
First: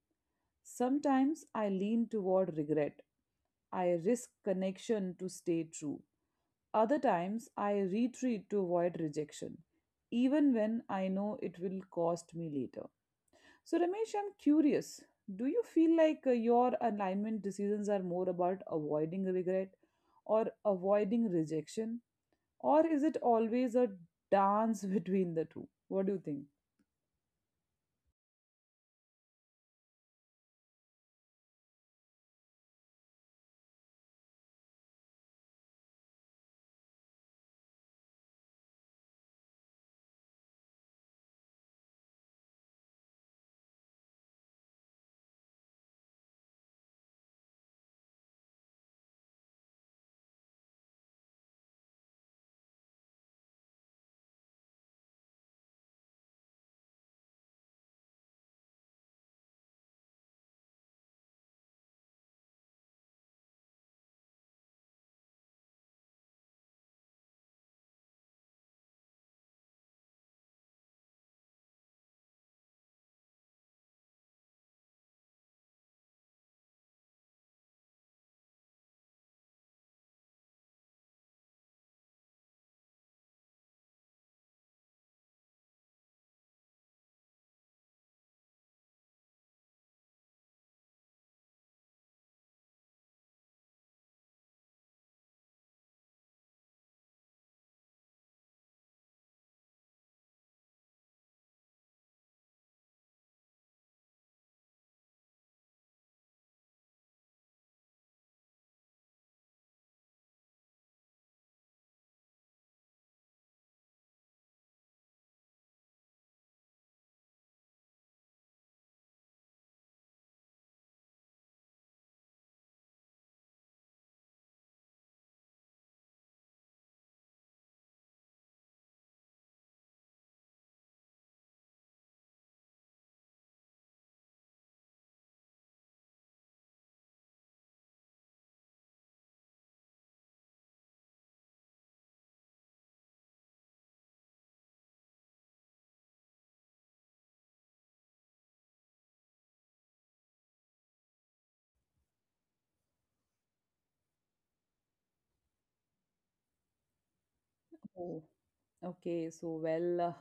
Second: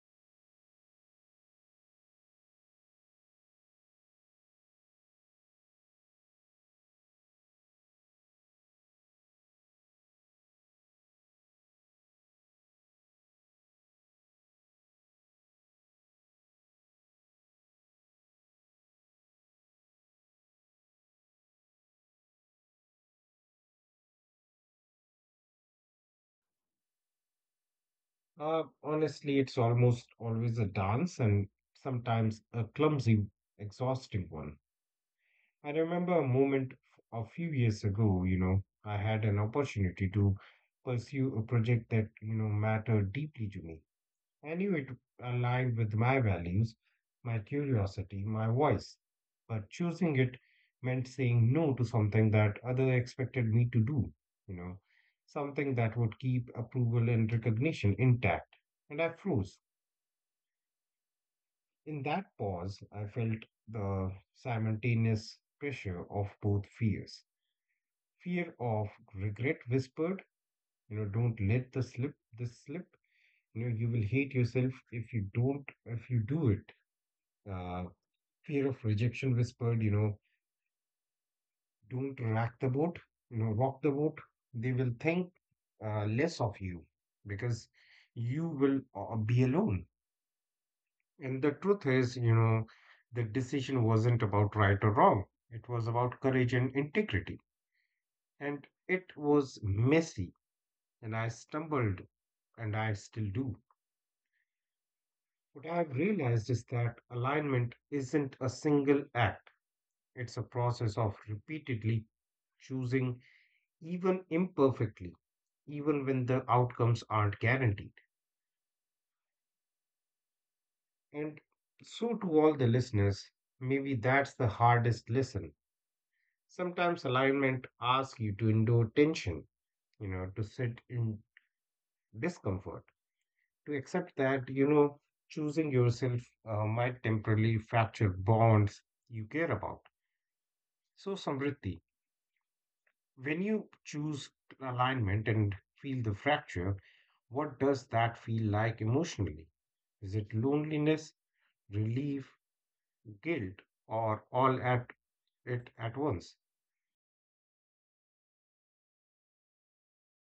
[SPEAKER 1] Sometimes I lean toward regret. I risk connection to stay true. Other times I retreat to avoid rejection, even when I know it will cost me later. So, Ramesh, I'm curious. Do you feel like your alignment decisions are more about avoiding regret or avoiding rejection? Or is it always a dance between the two? What do you think?
[SPEAKER 2] Honestly, it's almost always a dance, and sometimes a clumsy, exhausting one. I remember a moment a few years ago, I had an opportunity to pursue a project that, mattered deeply to me. I knew it aligned with my values, my curiosity, my voice. But choosing it meant saying no to something that others expected me to do, you know, something that would keep approval and recognition intact. And I froze. In that pause, I felt the simultaneous pressure of both fears. Fear of regret whispered, don't let the slip this slip. You know you will hate yourself if you do it. Uh, Fear of rejection whispered, don't rock the boat, rock the boat. They will think less of you because you will be alone. And the truth is, the decision wasn't about right or wrong. It was about courage and integrity. And it was messy. And I stumbled, and I still do. What I've realized is that alignment isn't a single act, it's a process of repeatedly choosing, even imperfectly, even when the outcomes aren't guaranteed. And so, to all the listeners, maybe that's the hardest lesson. Sometimes alignment asks you to endure tension, to sit in discomfort, to accept that, choosing yourself might temporarily fracture bonds you care about. So, Samriddhi, when you choose alignment and feel the fracture, what does that feel like emotionally? Is it loneliness, relief, guilt, or all at it at once?
[SPEAKER 1] Oh, okay. So, well,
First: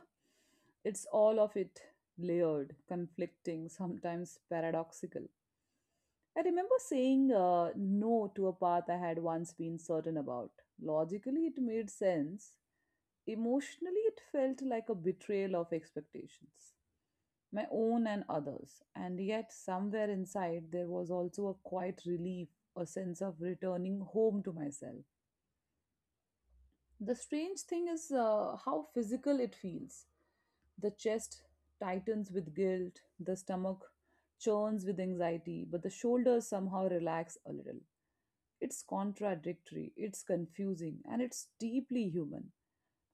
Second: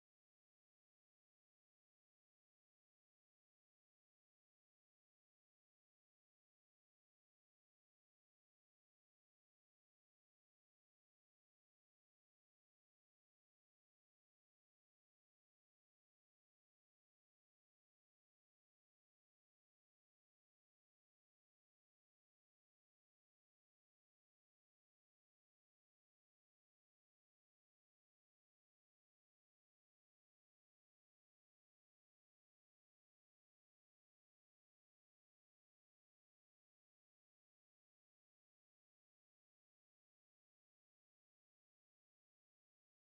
[SPEAKER 1] it's all of it, layered, conflicting, sometimes paradoxical. I remember saying no to a path I had once been certain about. Logically, it made sense. Emotionally, it felt like a betrayal of expectations, my own and others. And yet, somewhere inside, there was also a quiet relief, a sense of returning home to myself. The strange thing is how physical it feels. The chest tightens with guilt, the stomach churns with anxiety, but the shoulders somehow relax a little. It's contradictory, it's confusing, and it's deeply human.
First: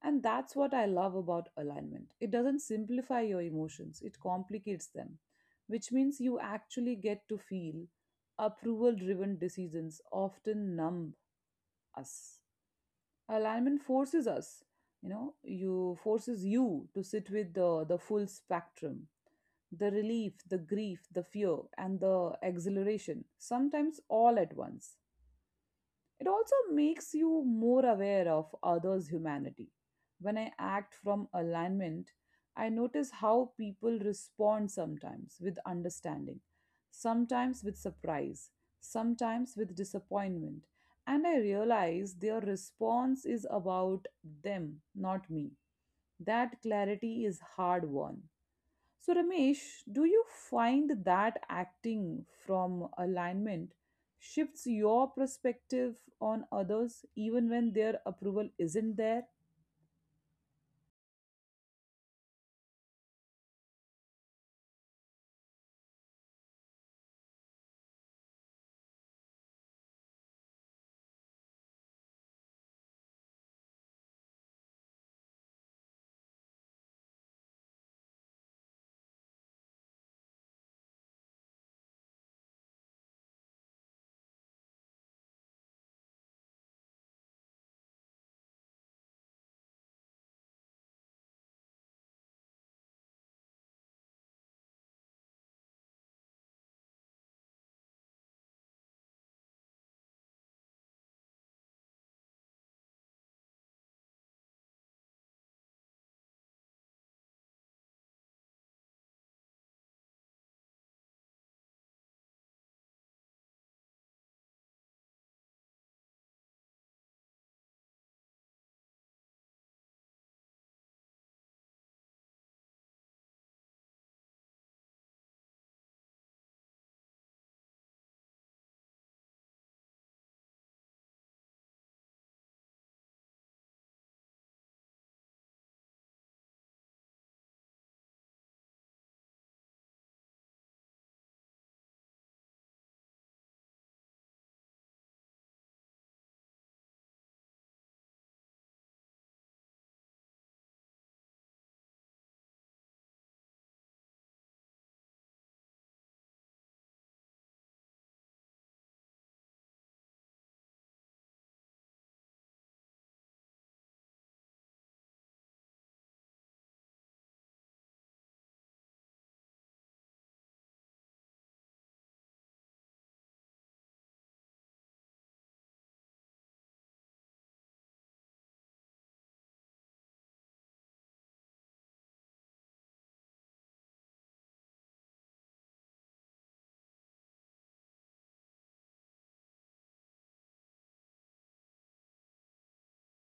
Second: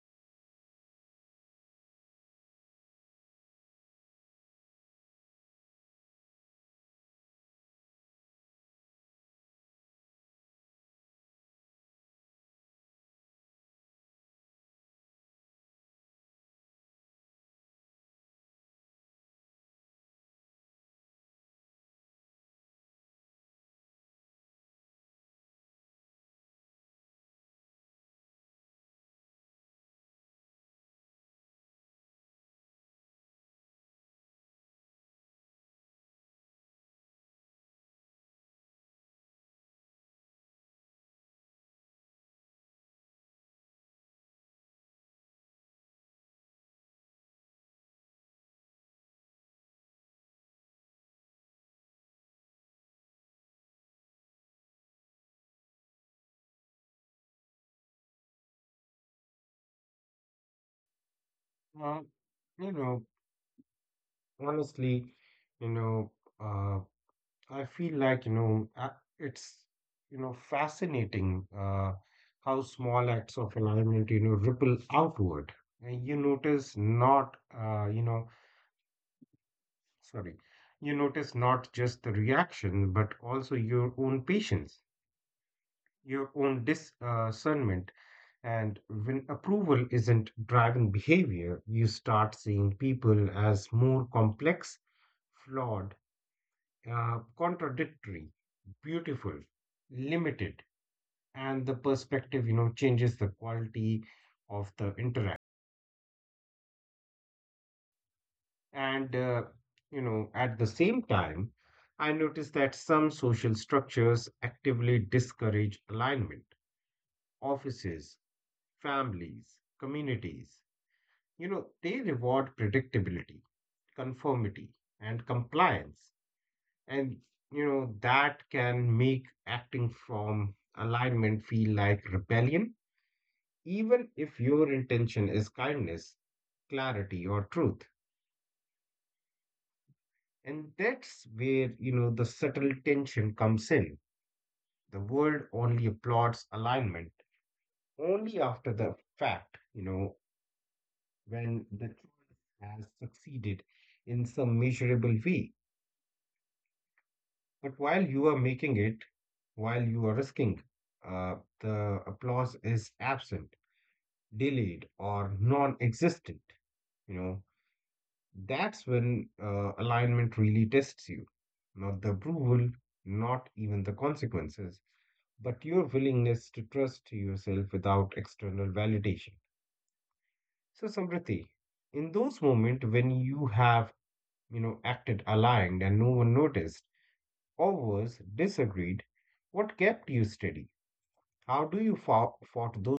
[SPEAKER 1] And that's what I love about alignment. It doesn't simplify your emotions, it complicates them, which means you actually get to feel. Approval driven decisions often numb us, alignment forces us, you know, you forces you to sit with the full spectrum, the relief, the grief, the fear, and the exhilaration, sometimes all at once. It also makes you more aware of others' humanity. When I act from alignment, I notice how people respond, sometimes with understanding, sometimes with surprise, sometimes with disappointment, and I realize their response is about them, not me. That clarity is hard won. So, Ramesh, do you find that acting from alignment shifts your perspective on others even when their approval isn't there?
[SPEAKER 2] Well, you know, honestly, you know, uh, I feel like, it's, fascinating how small acts of alignment, ripple outward. And you notice not, you know, Sorry. You notice not just the reaction, but also your own patience, your own discernment. And when approval isn't driving behavior, you start seeing people as more complex, flawed, contradictory, beautiful, limited. And the perspective, changes the quality of the interaction. And at the same time, I noticed that some social structures actively discourage alignment. Offices, families, communities, they reward predictability, conformity, and compliance. And that can make acting from alignment feel like rebellion, even if your intention is kindness, clarity, or truth. And that's where, the subtle tension comes in. The world only applauds alignment only after the fact, when the choice has succeeded in some measurable way. But while you are making it, while you are risking, uh, the applause is absent, delayed, or non existent. You know, that's when alignment really tests you, not the approval, not even the consequences, but your willingness to trust yourself without external validation. So, Samriti, in those moments when you have, acted aligned and no one noticed, or was disagreed, what kept you steady? How do you fought those?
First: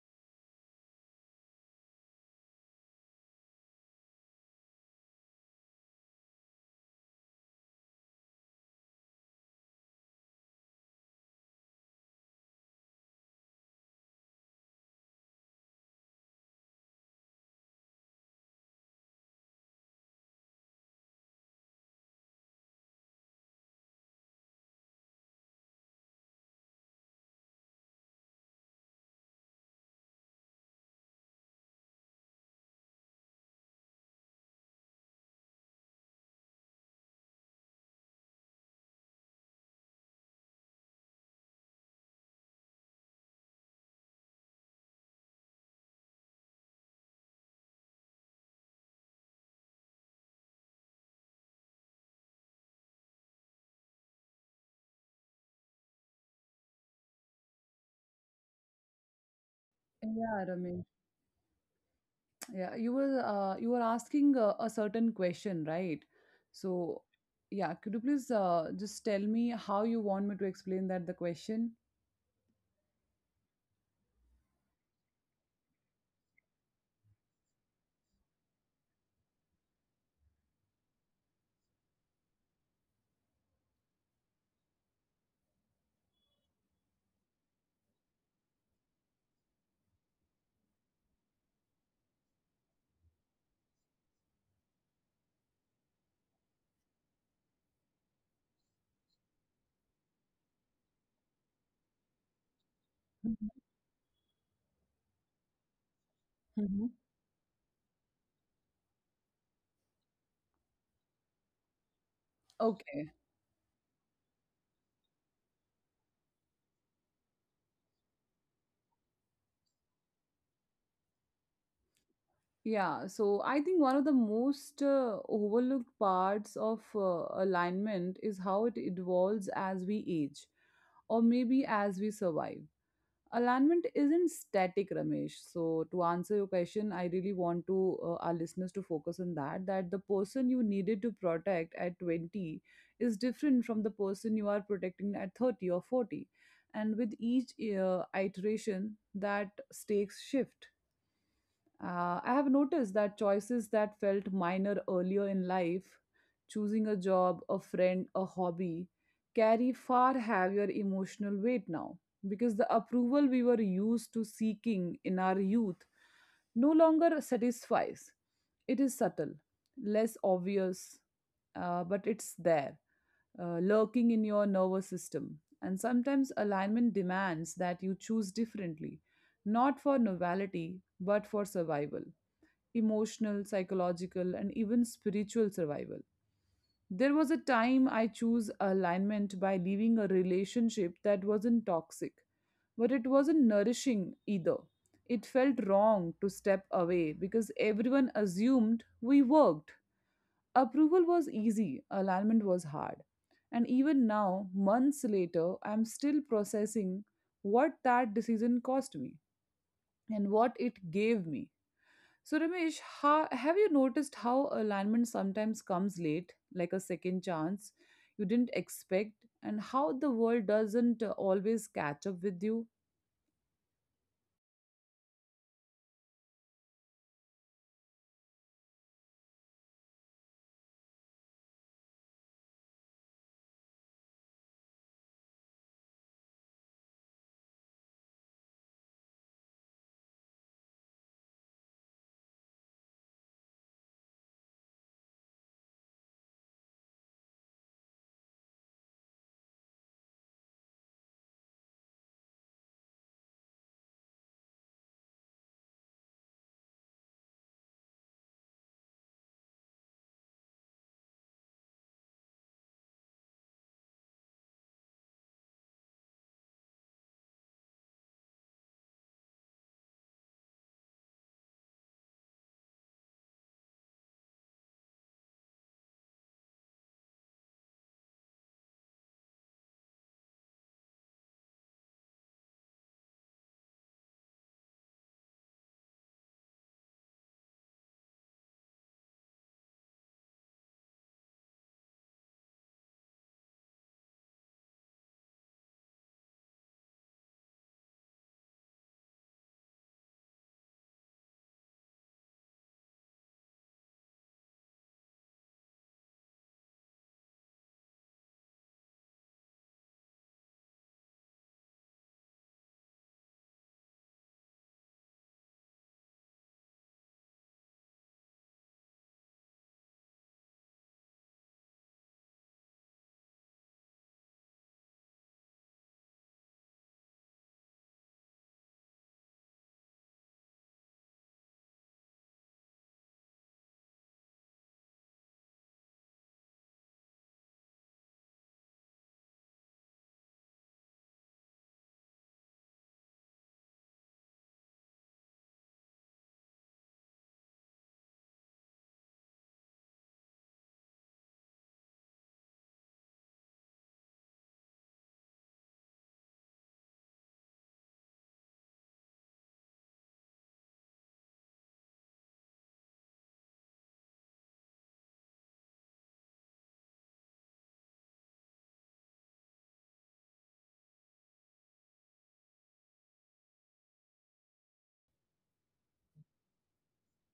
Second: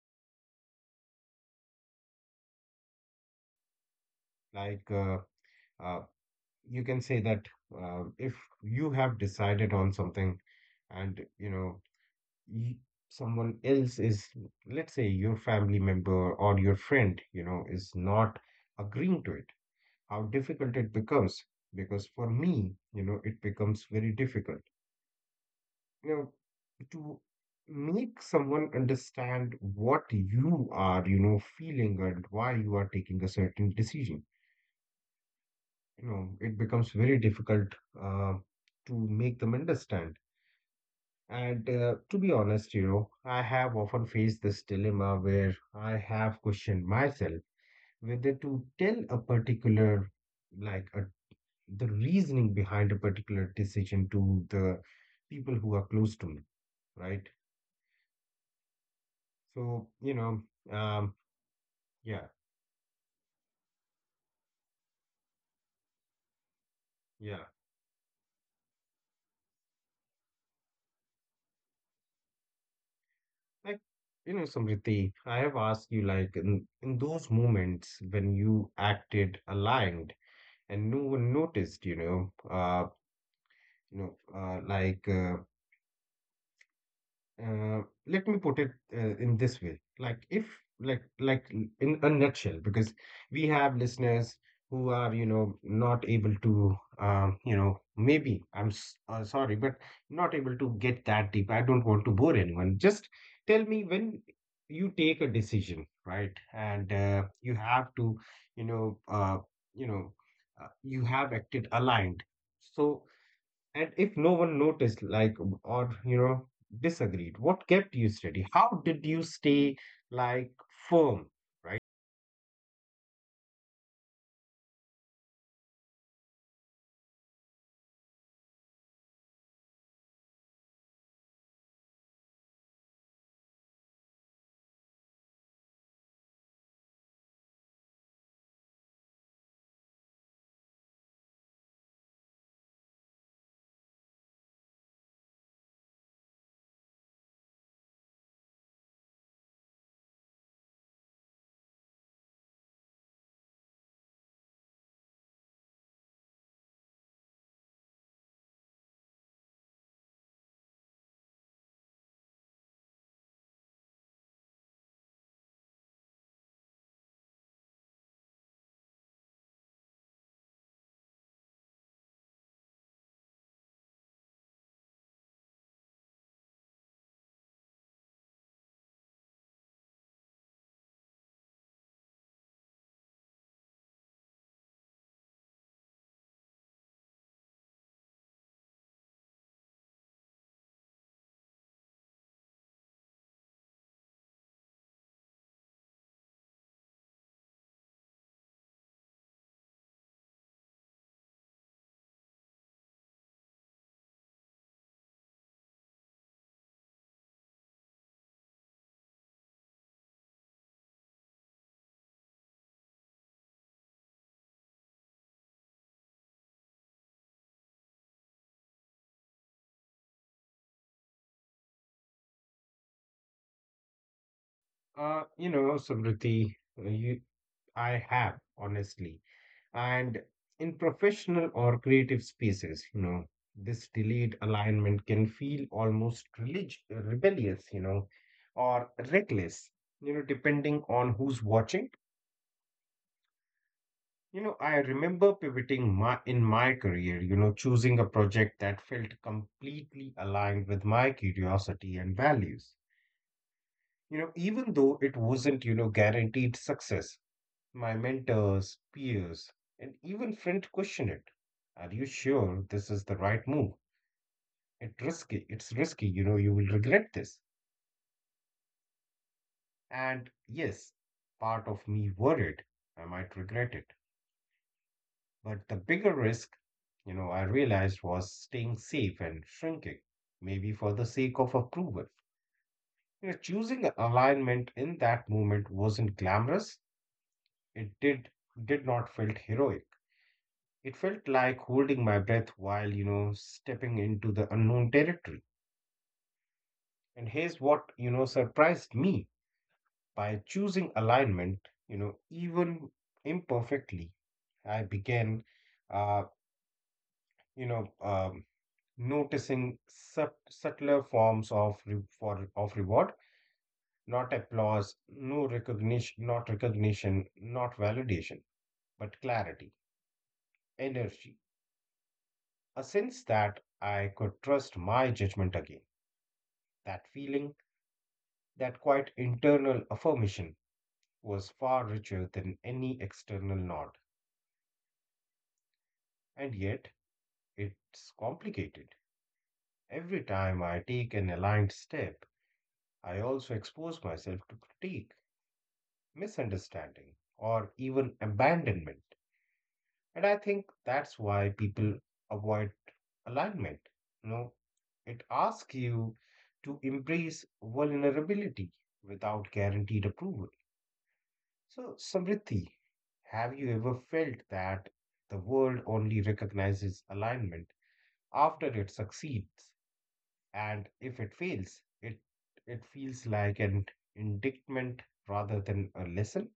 [SPEAKER 2] Like, uh, uh, you can say that if you have decided on something, and you know, y someone else is, let's say, your family member or your friend, is not agreeing to it, how difficult it becomes. Because for me it becomes very difficult, you know to make someone understand what you are feeling and why you are taking a certain decision. It becomes very difficult uh, to make them understand. And to be honest, I have often faced this dilemma where I have questioned myself whether to tell a particular, like a the reasoning behind a particular decision to the people who are close to me, right? So, you know,
[SPEAKER 1] Yeah, Ramesh.
[SPEAKER 2] um, yeah,
[SPEAKER 1] Yeah, you were asking a certain question, right? So,
[SPEAKER 2] yeah.
[SPEAKER 1] yeah, could you please just tell me how you want me to explain that the question?
[SPEAKER 2] Like, Samriti, I have asked you, like, in those moments when you acted aligned and no one noticed, you know, like, let me put it in this way. Like if like like in a nutshell, because we have listeners who are, not able to, maybe I'm s sorry, but not able to get that deep. I don't want to bore anyone. Just tell
[SPEAKER 1] Mhm,
[SPEAKER 2] me, when you take a decision, right? And
[SPEAKER 1] mhm.
[SPEAKER 2] you have to, you know, uh, you know, you have acted aligned. So,
[SPEAKER 1] Okay.
[SPEAKER 2] and if no one noticed, like, or, disagreed, what kept you steady? How did you stay, like, firm, right?
[SPEAKER 1] Yeah, so I think one of the most overlooked parts of alignment is how it evolves as we age, or maybe as we survive. Alignment isn't static, Ramesh. So to answer your question, I really want to, our listeners to focus on that, that the person you needed to protect at 20 is different from the person you are protecting at 30 or 40. And with each iteration, that stakes shift. I have noticed that choices that felt minor earlier in life, choosing a job, a friend, a hobby, carry far heavier emotional weight now because the approval we were used to seeking in our youth no longer satisfies. It is subtle, less obvious, but it's there, lurking in your nervous system. And sometimes alignment demands that you choose differently, not for novelty, but for survival, emotional, psychological, and even spiritual survival. There was a time I chose alignment by leaving a relationship that wasn't toxic, but it wasn't nourishing either. It felt wrong to step away because everyone assumed we worked. Approval was easy, alignment was hard. And even now, months later, I'm still processing what that decision cost me and what it gave me. So, Ramesh, how, have you noticed how alignment sometimes comes late, like a second chance you didn't expect, and how the world doesn't always catch up with you?
[SPEAKER 2] Samriti, you, I have, honestly. And in professional or creative spaces, this delayed alignment can feel almost rebellious, or reckless, depending on who's watching. You know, I remember pivoting my career, choosing a project that felt completely aligned with my curiosity and values. Even though it wasn't, guaranteed success, my mentors, peers, and even friends questioned it. Are you sure this is the right move? It's risky. It's risky. You know, you will regret this. And yes, part of me worried I might regret it. But the bigger risk, I realized was staying safe and shrinking, maybe for the sake of approval. You know, choosing alignment in that moment wasn't glamorous. It did not feel heroic. It felt like holding my breath while, stepping into the unknown territory. And here's what, surprised me. By choosing alignment, even imperfectly, I began, uh, you know, um, noticing subtler forms of reward, not applause, not recognition, not validation, but clarity, energy, a sense that I could trust my judgment again. That feeling, that quiet internal affirmation, was far richer than any external nod, and yet it's complicated. Every time I take an aligned step, I also expose myself to critique, misunderstanding, or even abandonment. And I think that's why people avoid alignment. You know, it asks you to embrace vulnerability without guaranteed approval. So, Samriddhi, have you ever felt that the world only recognizes alignment after it succeeds? And if it fails, it feels like an indictment rather than a lesson?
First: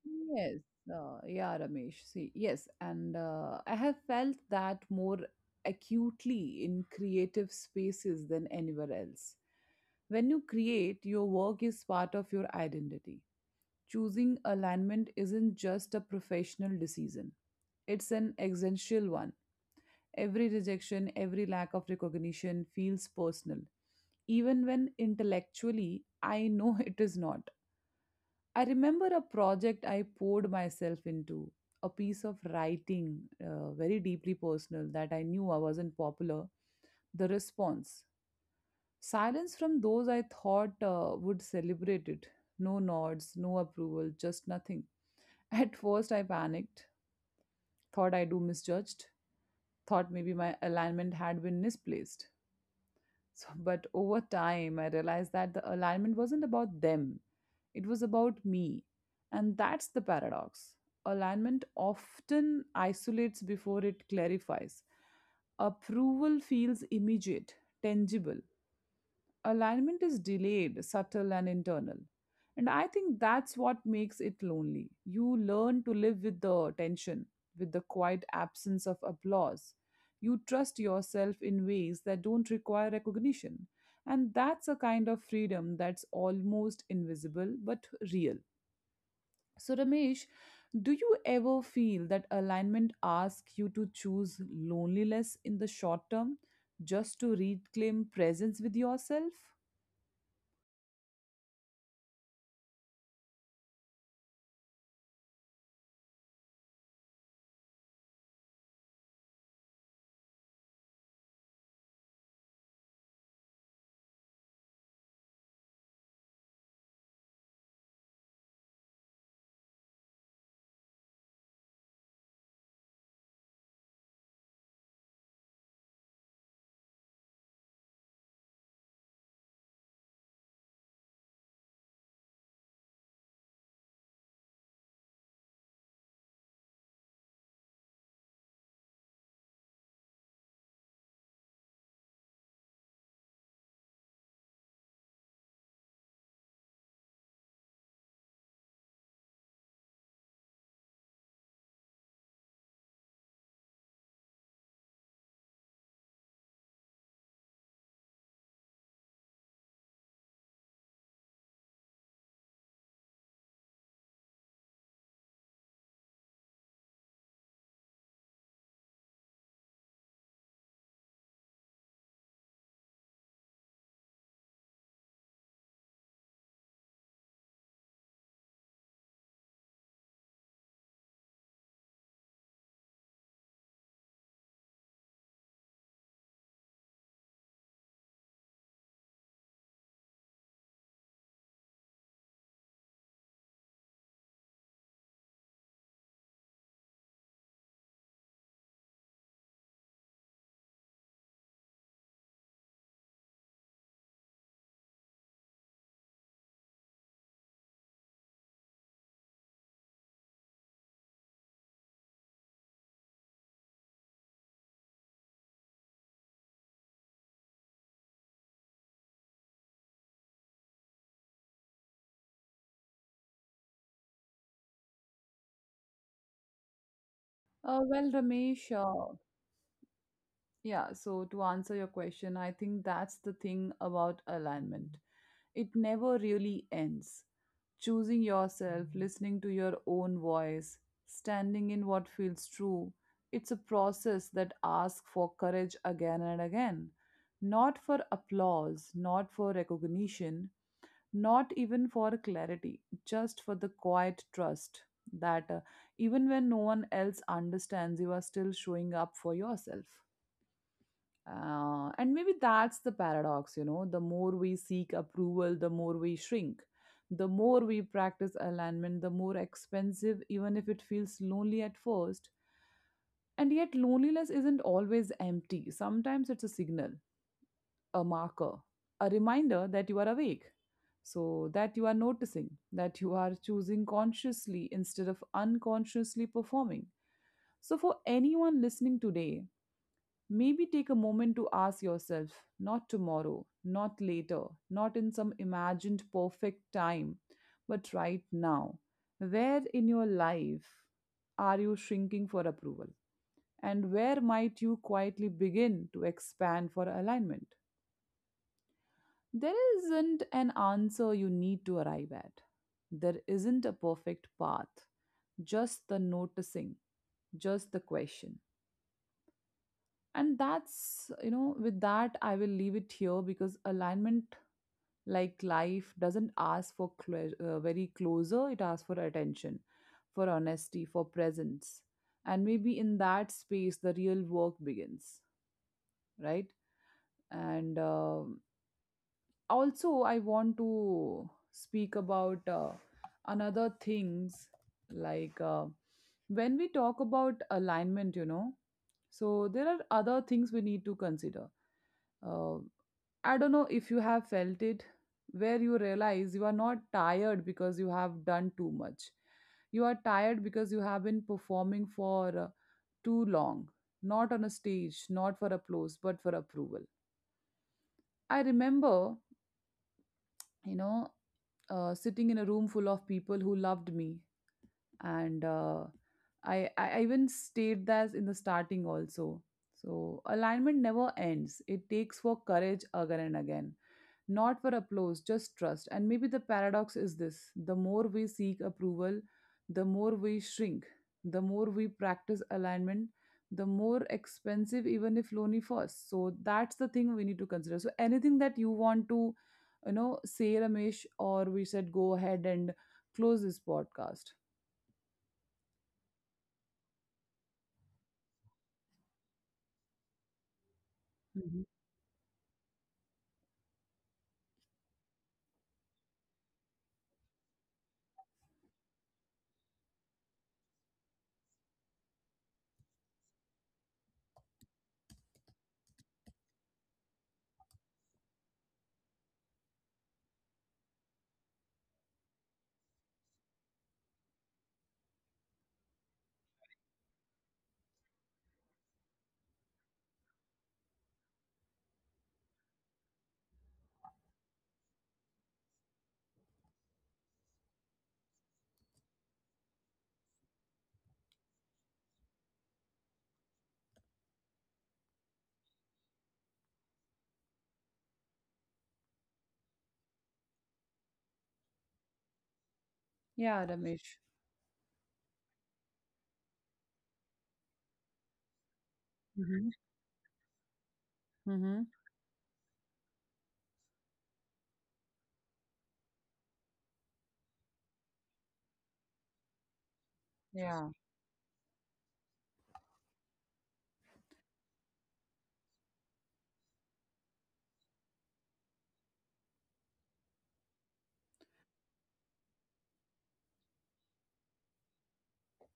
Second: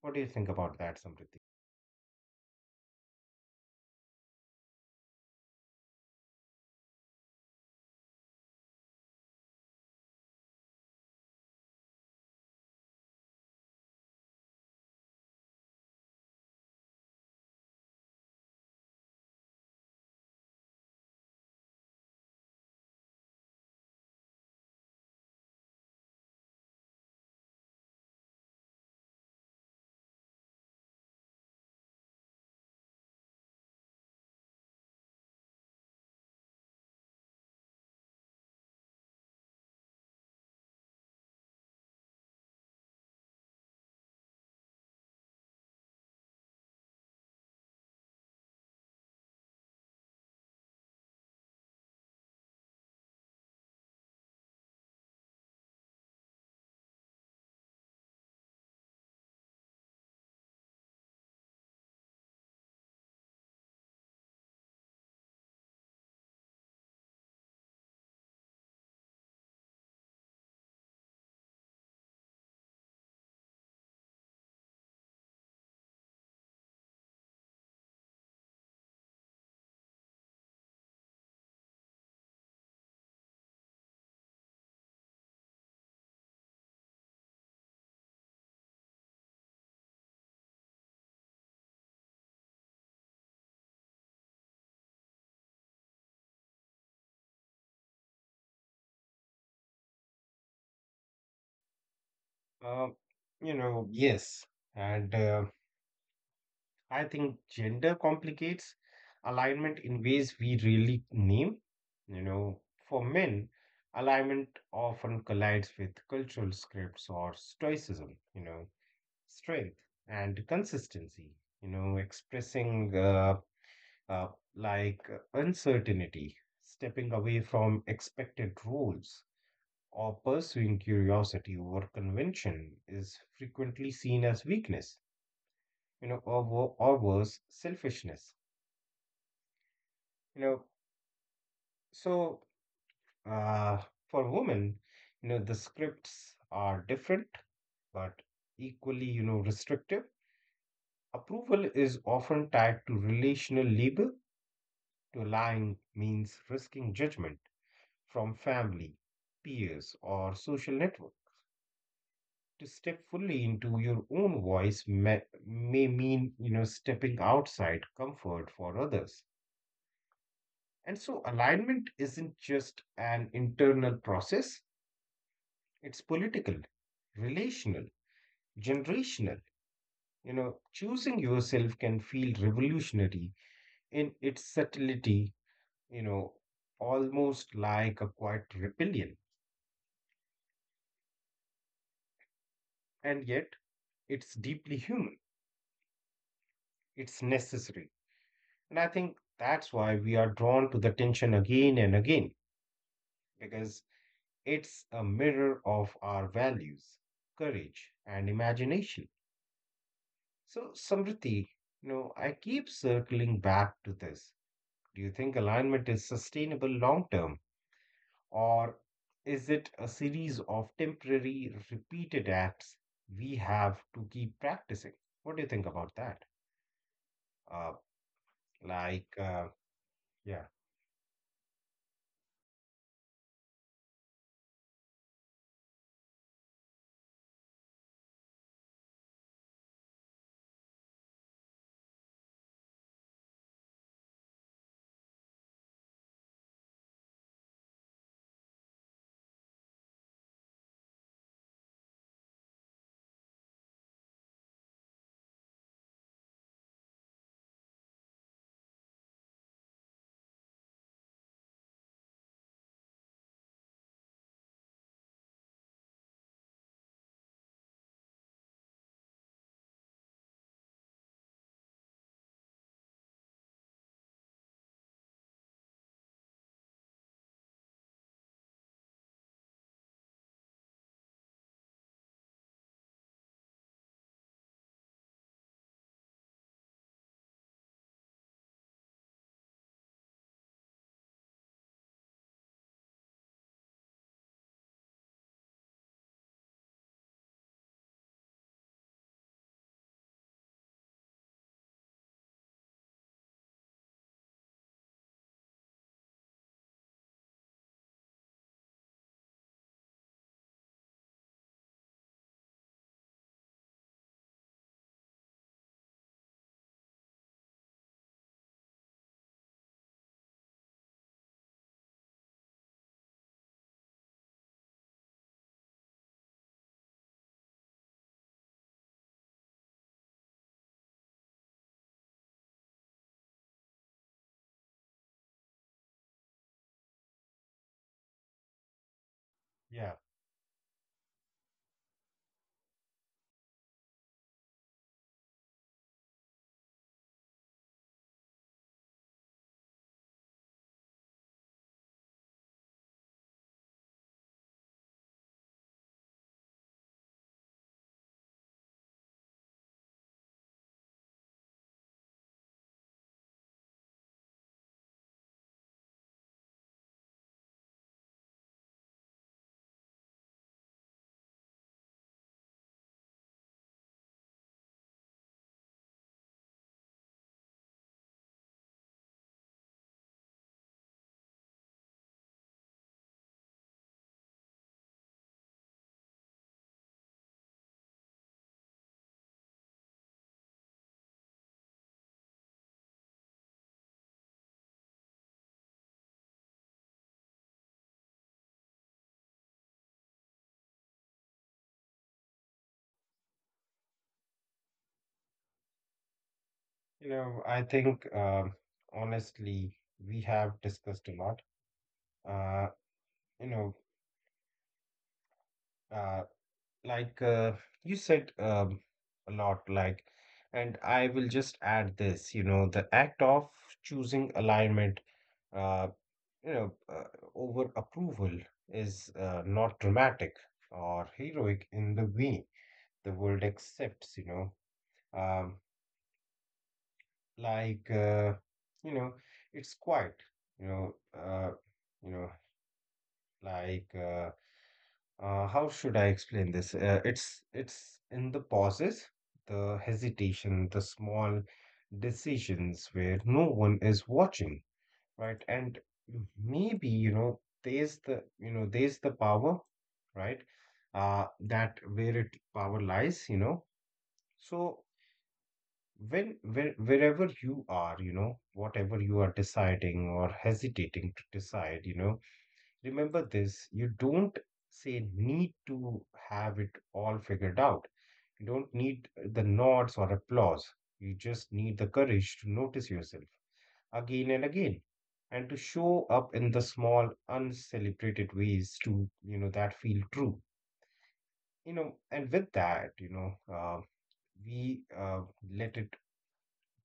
[SPEAKER 2] What do you think
[SPEAKER 1] Yes,
[SPEAKER 2] about that, Samriddhi?
[SPEAKER 1] yeah, Ramesh. See, yes, and I have felt that more acutely in creative spaces than anywhere else. When you create, your work is part of your identity. Choosing alignment isn't just a professional decision, it's an existential one. Every rejection, every lack of recognition feels personal, even when intellectually I know it is not. I remember a project I poured myself into, a piece of writing, very deeply personal, that I knew I wasn't popular. The response: silence from those I thought would celebrate it. No nods, no approval, just nothing. At first, I panicked, thought I do misjudged, thought maybe my alignment had been misplaced. So, but over time, I realized that the alignment wasn't about them, it was about me. And that's the paradox. Alignment often isolates before it clarifies. Approval feels immediate, tangible, alignment is delayed, subtle, and internal. And I think that's what makes it lonely. You learn to live with the tension, with the quiet absence of applause. You trust yourself in ways that don't require recognition. And that's a kind of freedom that's almost invisible but real. So, Ramesh, do you ever feel that alignment asks you to choose loneliness in the short term just to reclaim presence with yourself?
[SPEAKER 2] Uh, yes. And I think gender complicates alignment in ways we really name. You know, for men, alignment often collides with cultural scripts or stoicism, you know, strength and consistency, expressing uh, uncertainty, stepping away from expected roles, or pursuing curiosity over convention is frequently seen as weakness, or, or worse, selfishness. You know, so uh, for women, the scripts are different but equally, restrictive. Approval is often tied to relational labor. To lying means risking judgment from family, peers, or social network. To step fully into your own voice may mean stepping outside comfort for others. And so alignment isn't just an internal process, it's political, relational, generational. Choosing yourself can feel revolutionary in its subtlety, you know almost like a quiet rebellion. And yet it's deeply human, it's necessary. And I think that's why we are drawn to the tension again and again, because it's a mirror of our values, courage, and imagination. So, Samriti, I keep circling back to this. Do you think alignment is sustainable long term, or is it a series of temporary, repeated acts we have to keep practicing? What do you think about that? Uh, like,
[SPEAKER 1] Well,
[SPEAKER 2] uh,
[SPEAKER 1] Ramesh,
[SPEAKER 2] yeah,
[SPEAKER 1] yeah, so to answer your question, I think that's the thing about alignment. It never really ends. Choosing yourself, listening to your own voice, standing in what feels true, it's a process that asks for courage again and again. Not for applause, not for recognition, not even for clarity, just for the quiet trust that, even when no one else understands, you are still showing up for yourself. And maybe that's the paradox, you know. The more we seek approval, the more we shrink. The more we practice alignment, the more expensive, even if it feels lonely at first. And yet, loneliness isn't always empty. Sometimes it's a signal, a marker, a reminder that you are awake, so that you are noticing, that you are choosing consciously instead of unconsciously performing. So, for anyone listening today, maybe take a moment to ask yourself, not tomorrow, not later, not in some imagined perfect time, but right now. Where in your life are you shrinking for approval? And where might you quietly begin to expand for alignment? There isn't an answer you need to arrive at. There isn't a perfect path, just the noticing, just the question. And that's, you know, with that, I will leave it here because alignment, like life, doesn't ask for very closer, it asks for attention, for honesty, for presence. And maybe in that space, the real work begins, right? And
[SPEAKER 2] yeah.
[SPEAKER 1] also I want to speak about another things like uh, when we talk about alignment, you know, so there are other things we need to consider. Uh, i don't know if you have felt it, where you realize you are not tired because you have done too much. You are tired because you have been performing for too long, not on a stage, not for applause, but for approval. I remember, you know, sitting in a room full of people who loved me. And I even stayed that in the starting also. So alignment never ends. It takes for courage again and again, not for applause, just trust. And maybe the paradox is this: the more we seek approval, the more we shrink, the more we practice alignment, the more expensive, even if lonely first. So that's the thing we need to consider. So anything that you want to, you know, say, Ramesh, or we said go ahead and close this podcast.
[SPEAKER 2] I think honestly, we have discussed a lot. Uh,
[SPEAKER 1] Mhm.
[SPEAKER 2] you know, uh, Like uh, you said a lot, like, and I will just add this, the act of choosing alignment, uh, you know, uh, over approval is not dramatic or heroic in the way the world accepts, um, like, uh, you know, it's quite, you know, uh, you know, like. Uh, how should I explain this? It's in the pauses, the hesitation, the small decisions where no one is watching, right? And maybe, there's the power, right? That where it power lies, you know.
[SPEAKER 1] Yeah,
[SPEAKER 2] So
[SPEAKER 1] Ramesh.
[SPEAKER 2] wherever you are, whatever you are deciding or
[SPEAKER 1] Hmm.
[SPEAKER 2] hesitating to decide,
[SPEAKER 1] Hmm.
[SPEAKER 2] remember this. You don't say need to have it all figured out. You don't need the nods or applause. You just need the
[SPEAKER 1] Yeah.
[SPEAKER 2] courage to notice yourself again and again and to show up in the small uncelebrated ways to that feel true, and with that, we let it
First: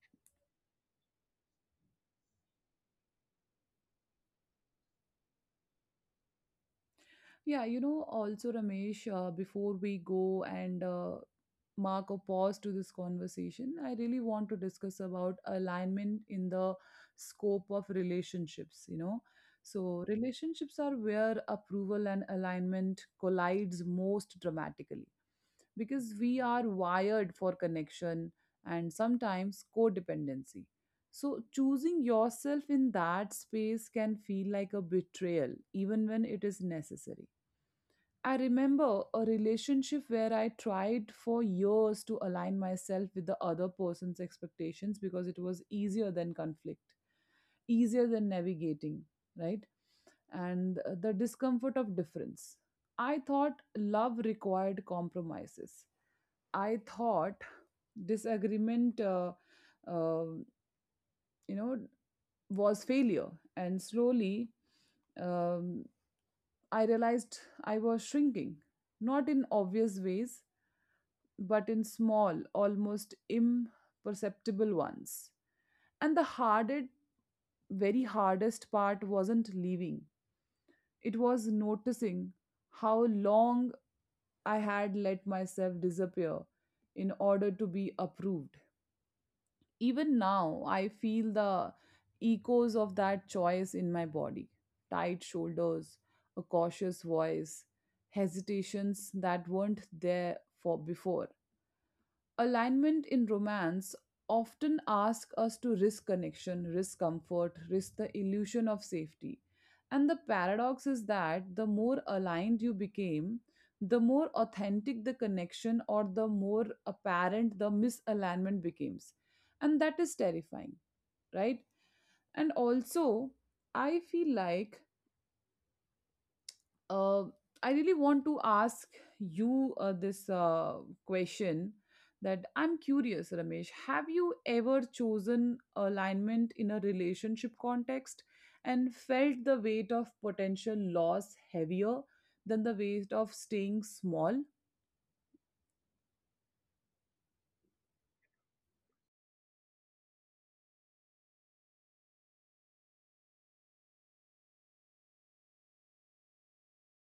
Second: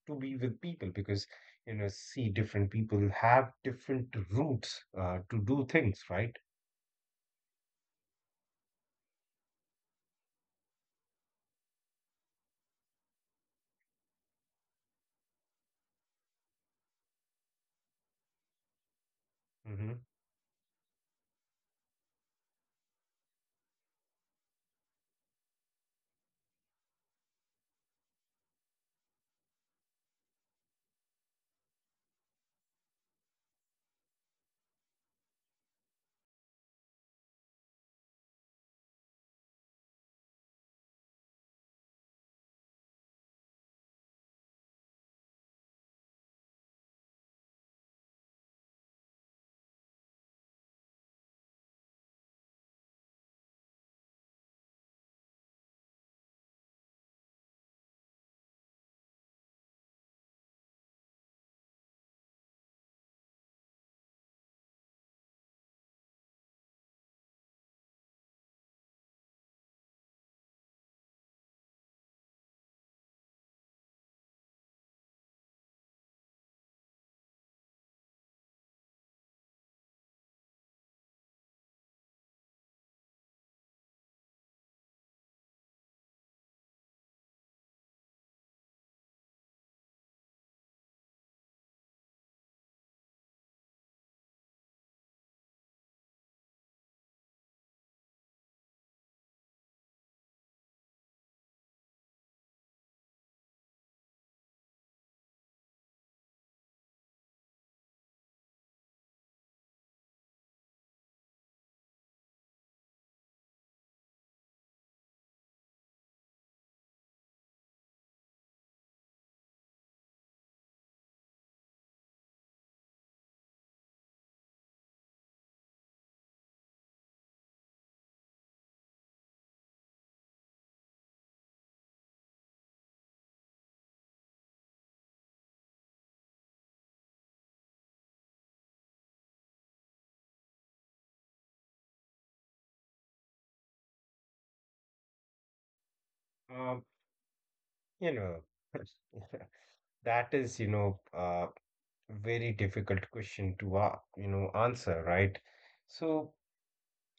[SPEAKER 2] to be with people because see, different people have different routes to do things, right?
[SPEAKER 1] Yeah, you know, also Ramesh, before we go and mark a pause to this conversation, I really want to discuss about alignment in the scope of relationships, you know.
[SPEAKER 2] Hmm.
[SPEAKER 1] So relationships are where approval and alignment collides most dramatically because we are wired for connection and sometimes codependency. So choosing yourself in that space can feel like a betrayal even when it is necessary. I remember a relationship where I tried for years to align myself with the other person's expectations because it was easier than conflict, easier than navigating, right? And the discomfort of difference. I thought love required compromises. I thought disagreement, uh, you know, was failure. And slowly, um, I realized I was shrinking, not in obvious ways, but in small, almost imperceptible ones. And the hardest, very hardest part wasn't leaving, it was noticing how long I had let myself disappear in order to be approved. Even now, I feel the echoes of that choice in my body: tight shoulders, a cautious voice, hesitations that weren't there for before. Alignment in romance often ask us to risk connection, risk comfort, risk the illusion of safety. And the paradox is that the more aligned you became, the more authentic the connection or the more apparent the misalignment becomes. And that is terrifying, right? And also, I feel like uh, I really want to ask you this question, that I'm curious, Ramesh. Have you ever chosen alignment in a relationship context and felt the weight of potential loss heavier than the weight of staying small?
[SPEAKER 2] You know, that is very difficult question to, answer, right? So,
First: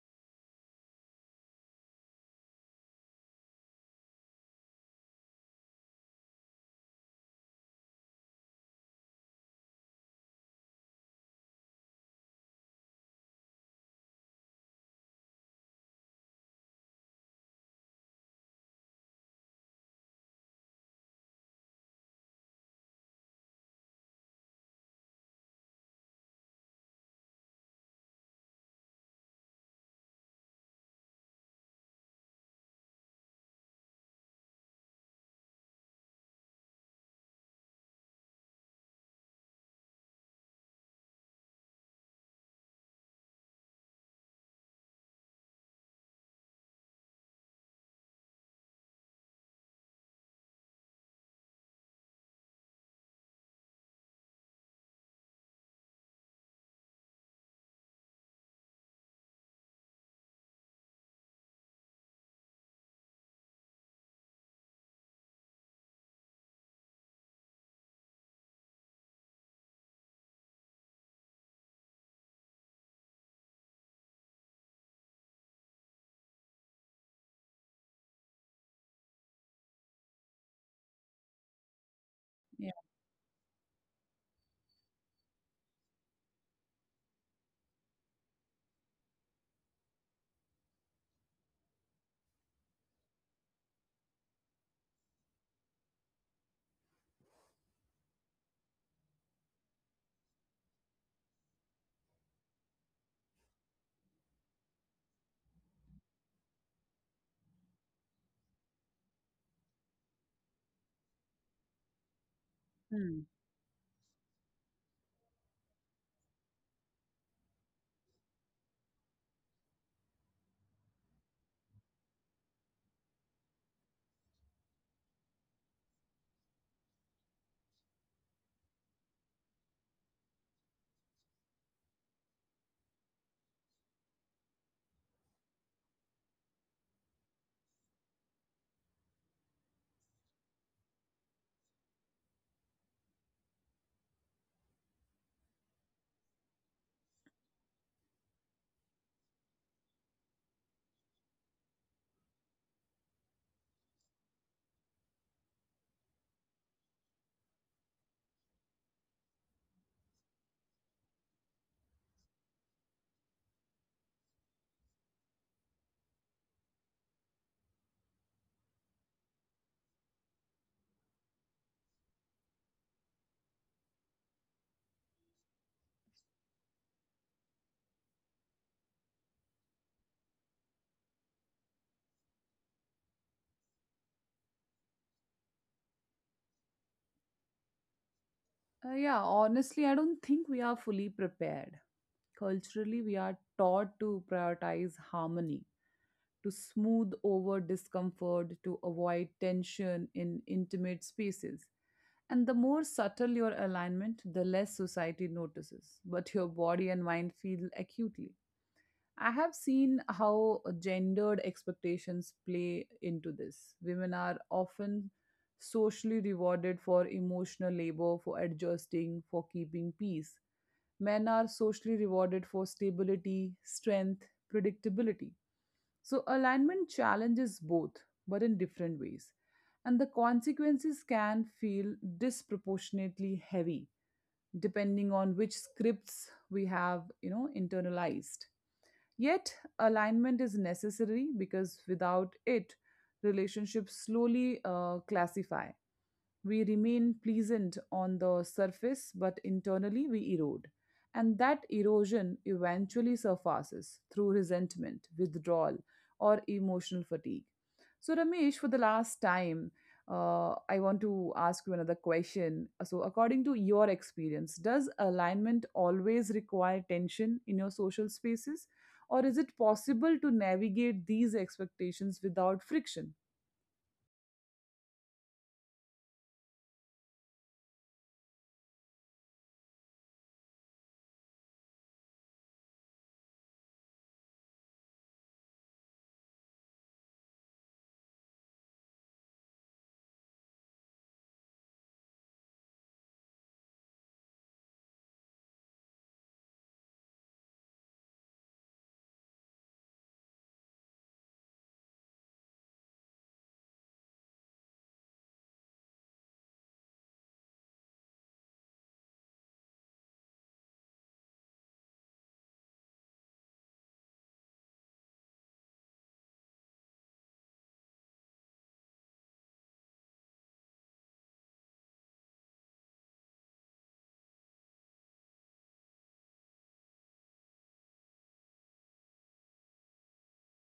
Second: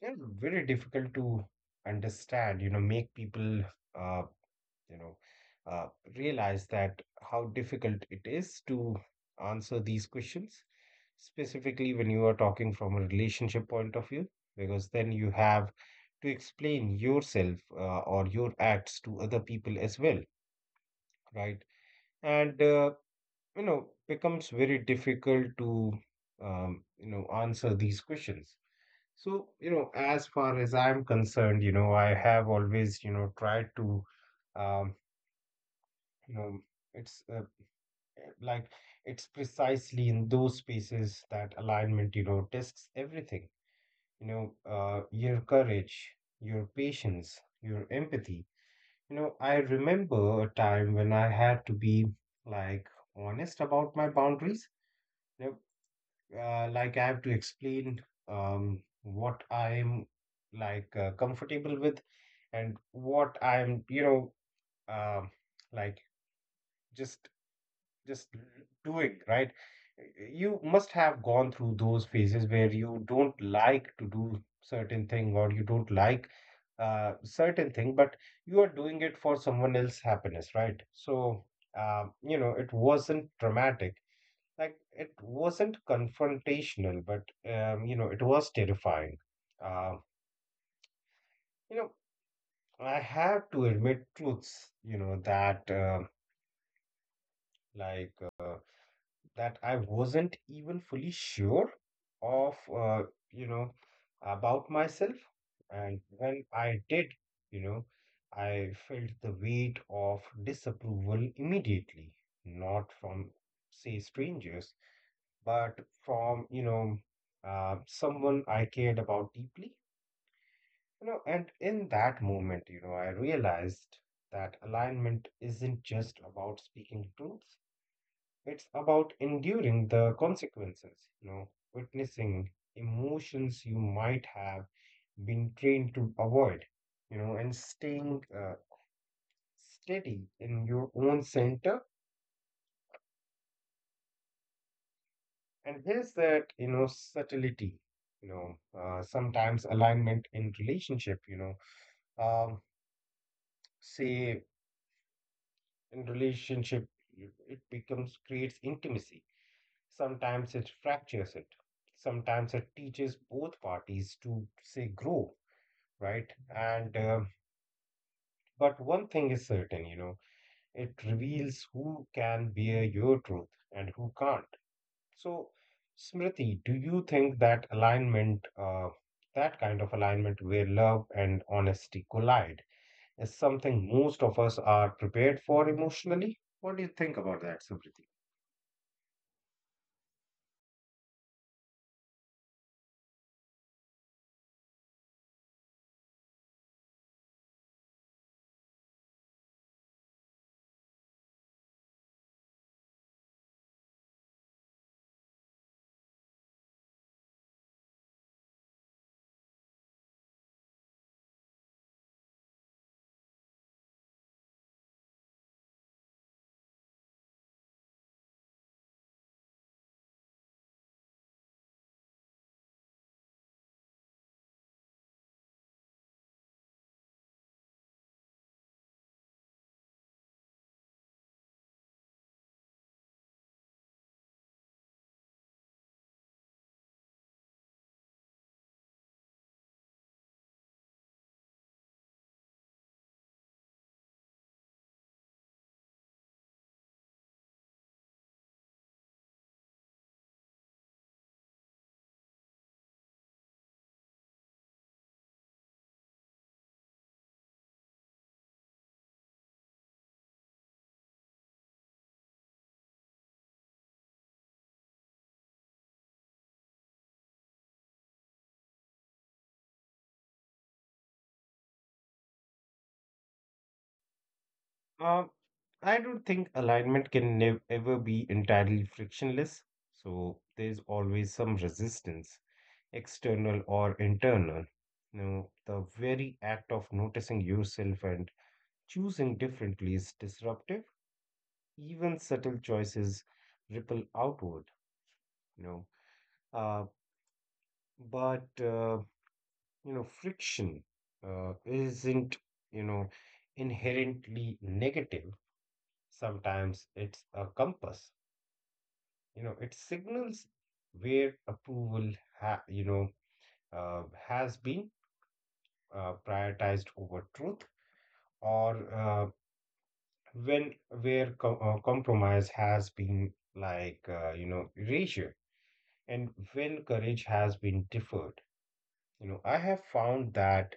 [SPEAKER 2] yeah, very difficult to understand, make people, uh, you know, uh, realize that how difficult it is to answer these questions, specifically when you are talking from a relationship point of view, because then you have to explain yourself or your acts to other people as well, right? And becomes very difficult to answer these questions. So, as far as I'm concerned, I have always tried to. um, you know it's uh, like it's precisely in those spaces that alignment, tests everything, your courage, your patience, your empathy. I remember a time when I had to be, like, honest about my boundaries. Now, like, I have to explain, what I'm, like, comfortable with, and what I'm, um, like, just just doing, right? You must have gone through those phases where you don't like to do certain thing or you don't like certain thing, but you are doing it for someone else's happiness, right? So,
[SPEAKER 1] Yeah.
[SPEAKER 2] it wasn't dramatic, like it wasn't confrontational, but it was terrifying. Um, you know, I had to admit truths, that like uh, I wasn't even fully sure of, you know, about myself. And when I did, you know, I felt the weight of disapproval immediately, not
[SPEAKER 1] Hmm.
[SPEAKER 2] from, say, strangers, but from, someone I cared about deeply. And in that moment, I realized that alignment isn't just about speaking truth; it's about enduring the consequences. Witnessing emotions you might have been trained to avoid. And staying steady in your own center. And here's that, subtlety. Sometimes alignment in relationship, um, say in relationship, it becomes creates intimacy. Sometimes it fractures it. Sometimes it teaches both parties to say grow, right? And but one thing is certain, it reveals who can bear your truth and who can't. So, Smriti, do you think that alignment, that kind of alignment where love and honesty collide, is something most of us are prepared for emotionally? What do you think about that, Smriti?
[SPEAKER 1] Yeah, honestly, I don't think we are fully prepared. Culturally, we are taught to prioritize harmony, to smooth over discomfort, to avoid tension in intimate spaces. And the more subtle your alignment, the less society notices, but your body and mind feel acutely. I have seen how gendered expectations play into this. Women are often socially rewarded for emotional labor, for adjusting, for keeping peace. Men are socially rewarded for stability, strength, predictability. So, alignment challenges both, but in different ways. And the consequences can feel disproportionately heavy depending on which scripts we have, you know, internalized. Yet, alignment is necessary because without it, relationships slowly classify. We remain pleasant on the surface, but internally we erode. And that erosion eventually surfaces through resentment, withdrawal, or emotional fatigue. So, Ramesh, for the last time, I want to ask you another question. So, according to your experience, does alignment always require tension in your social spaces, or is it possible to navigate these expectations without friction?
[SPEAKER 2] Uh, I don't think alignment can ever be entirely frictionless. So, there's always some resistance, external or internal. Now, the very act of noticing yourself and choosing differently is disruptive, even subtle choices ripple outward, you know. Uh, but, uh, Friction isn't, you know, inherently negative. Sometimes it's a compass, it signals where approval, ha- you know, has been prioritized over truth, or when, where compromise has been, erasure, and when courage has been deferred. I have found that,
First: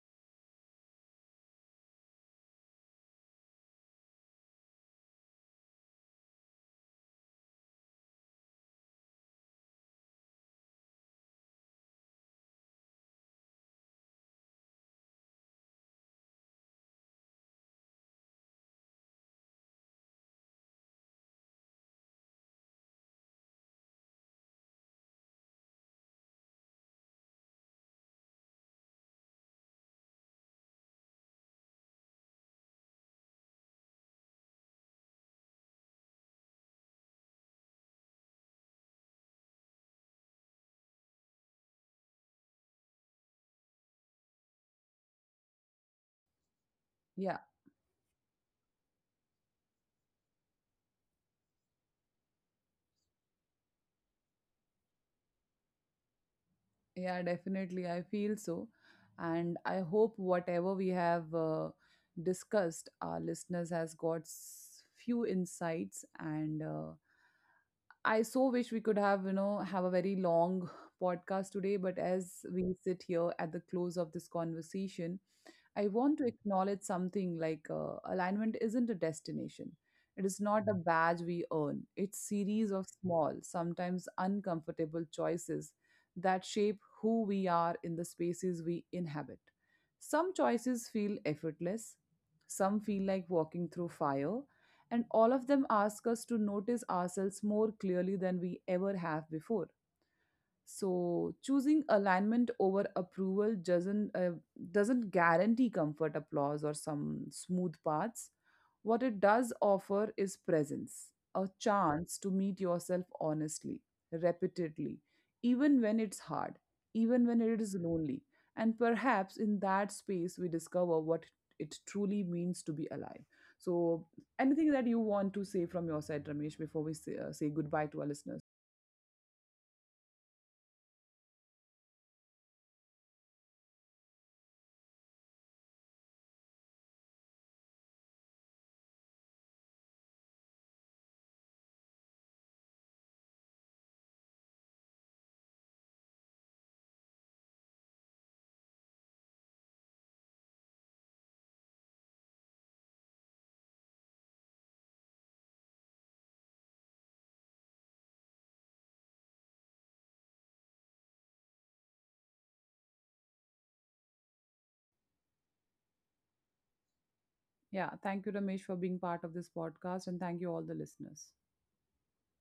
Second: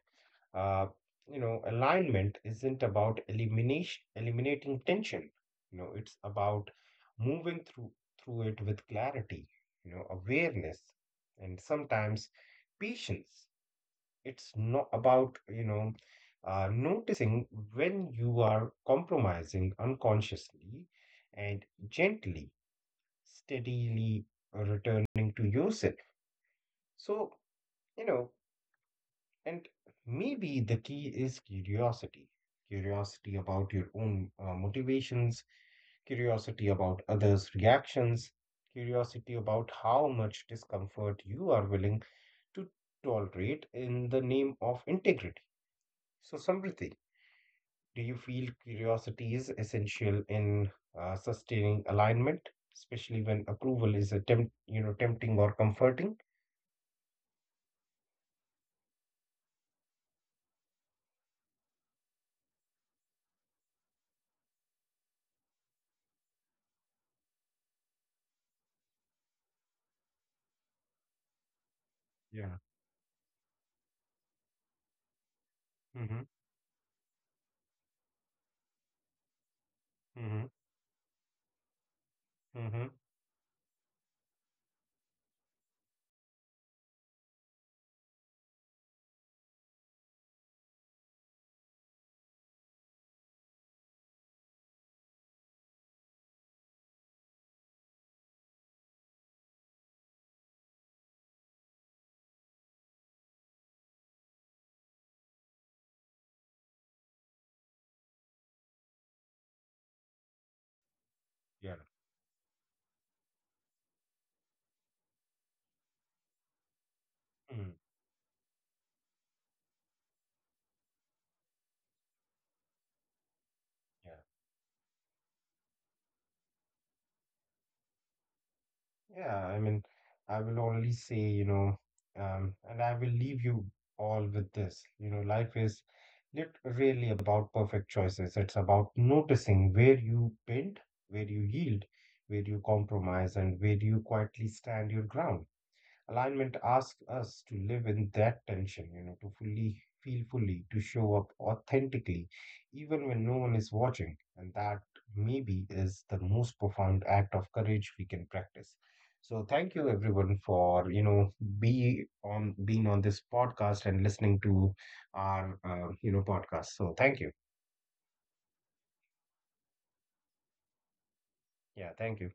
[SPEAKER 2] uh, alignment isn't about elimination eliminating tension. It's about moving through it with clarity, awareness, and sometimes patience. It's not about, noticing when you are compromising unconsciously, and gently, steadily returning to yourself. So you know. And maybe the key is curiosity. Curiosity about your own motivations, curiosity about others' reactions, curiosity about how much discomfort you are willing to tolerate in the name of integrity. So, Samriti,
[SPEAKER 1] Yeah.
[SPEAKER 2] do you feel curiosity is essential in sustaining alignment, especially when approval is a tempting or comforting?
[SPEAKER 1] Yeah, definitely. I feel so. And I hope whatever we have discussed, our listeners has got few insights. And I so wish we could have, you know, have a very long podcast today. But as
[SPEAKER 2] Yeah.
[SPEAKER 1] we sit here at the close of this conversation, I want to
[SPEAKER 2] Mm-hmm.
[SPEAKER 1] acknowledge something like, alignment isn't a destination. It is
[SPEAKER 2] Mm-hmm.
[SPEAKER 1] not a badge we earn. It's series of
[SPEAKER 2] Mm-hmm.
[SPEAKER 1] small, sometimes uncomfortable choices that shape who we are in the spaces we inhabit. Some choices feel effortless, some feel like walking through fire, and all of them ask us to notice ourselves more clearly than we ever have before. So choosing alignment over approval doesn't guarantee comfort, applause, or some smooth paths. What it does offer is presence, a
[SPEAKER 2] Yeah.
[SPEAKER 1] chance to meet yourself honestly, repeatedly, even when it's hard, even when it is
[SPEAKER 2] Mm,
[SPEAKER 1] lonely, and perhaps in that space we discover what it truly means to be alive. So,
[SPEAKER 2] yeah.
[SPEAKER 1] anything that you want to say from your side, Ramesh, before we say goodbye to our listeners?
[SPEAKER 2] Yeah, I mean, I will only say, and I will leave you all with this. Life is not really about perfect choices. It's about noticing where you bend, where you yield, where you compromise, and where you quietly stand your ground. Alignment asks us to live in that tension, to fully feel fully, to show up authentically, even when no one is watching. And that maybe is the most profound act of courage we can practice. So thank you everyone for, be on being on this podcast and listening to our, podcast. So thank you.
[SPEAKER 1] Yeah, thank you, Ramesh, for being part of this podcast, and thank you, all the listeners.
[SPEAKER 2] Yeah, thank you.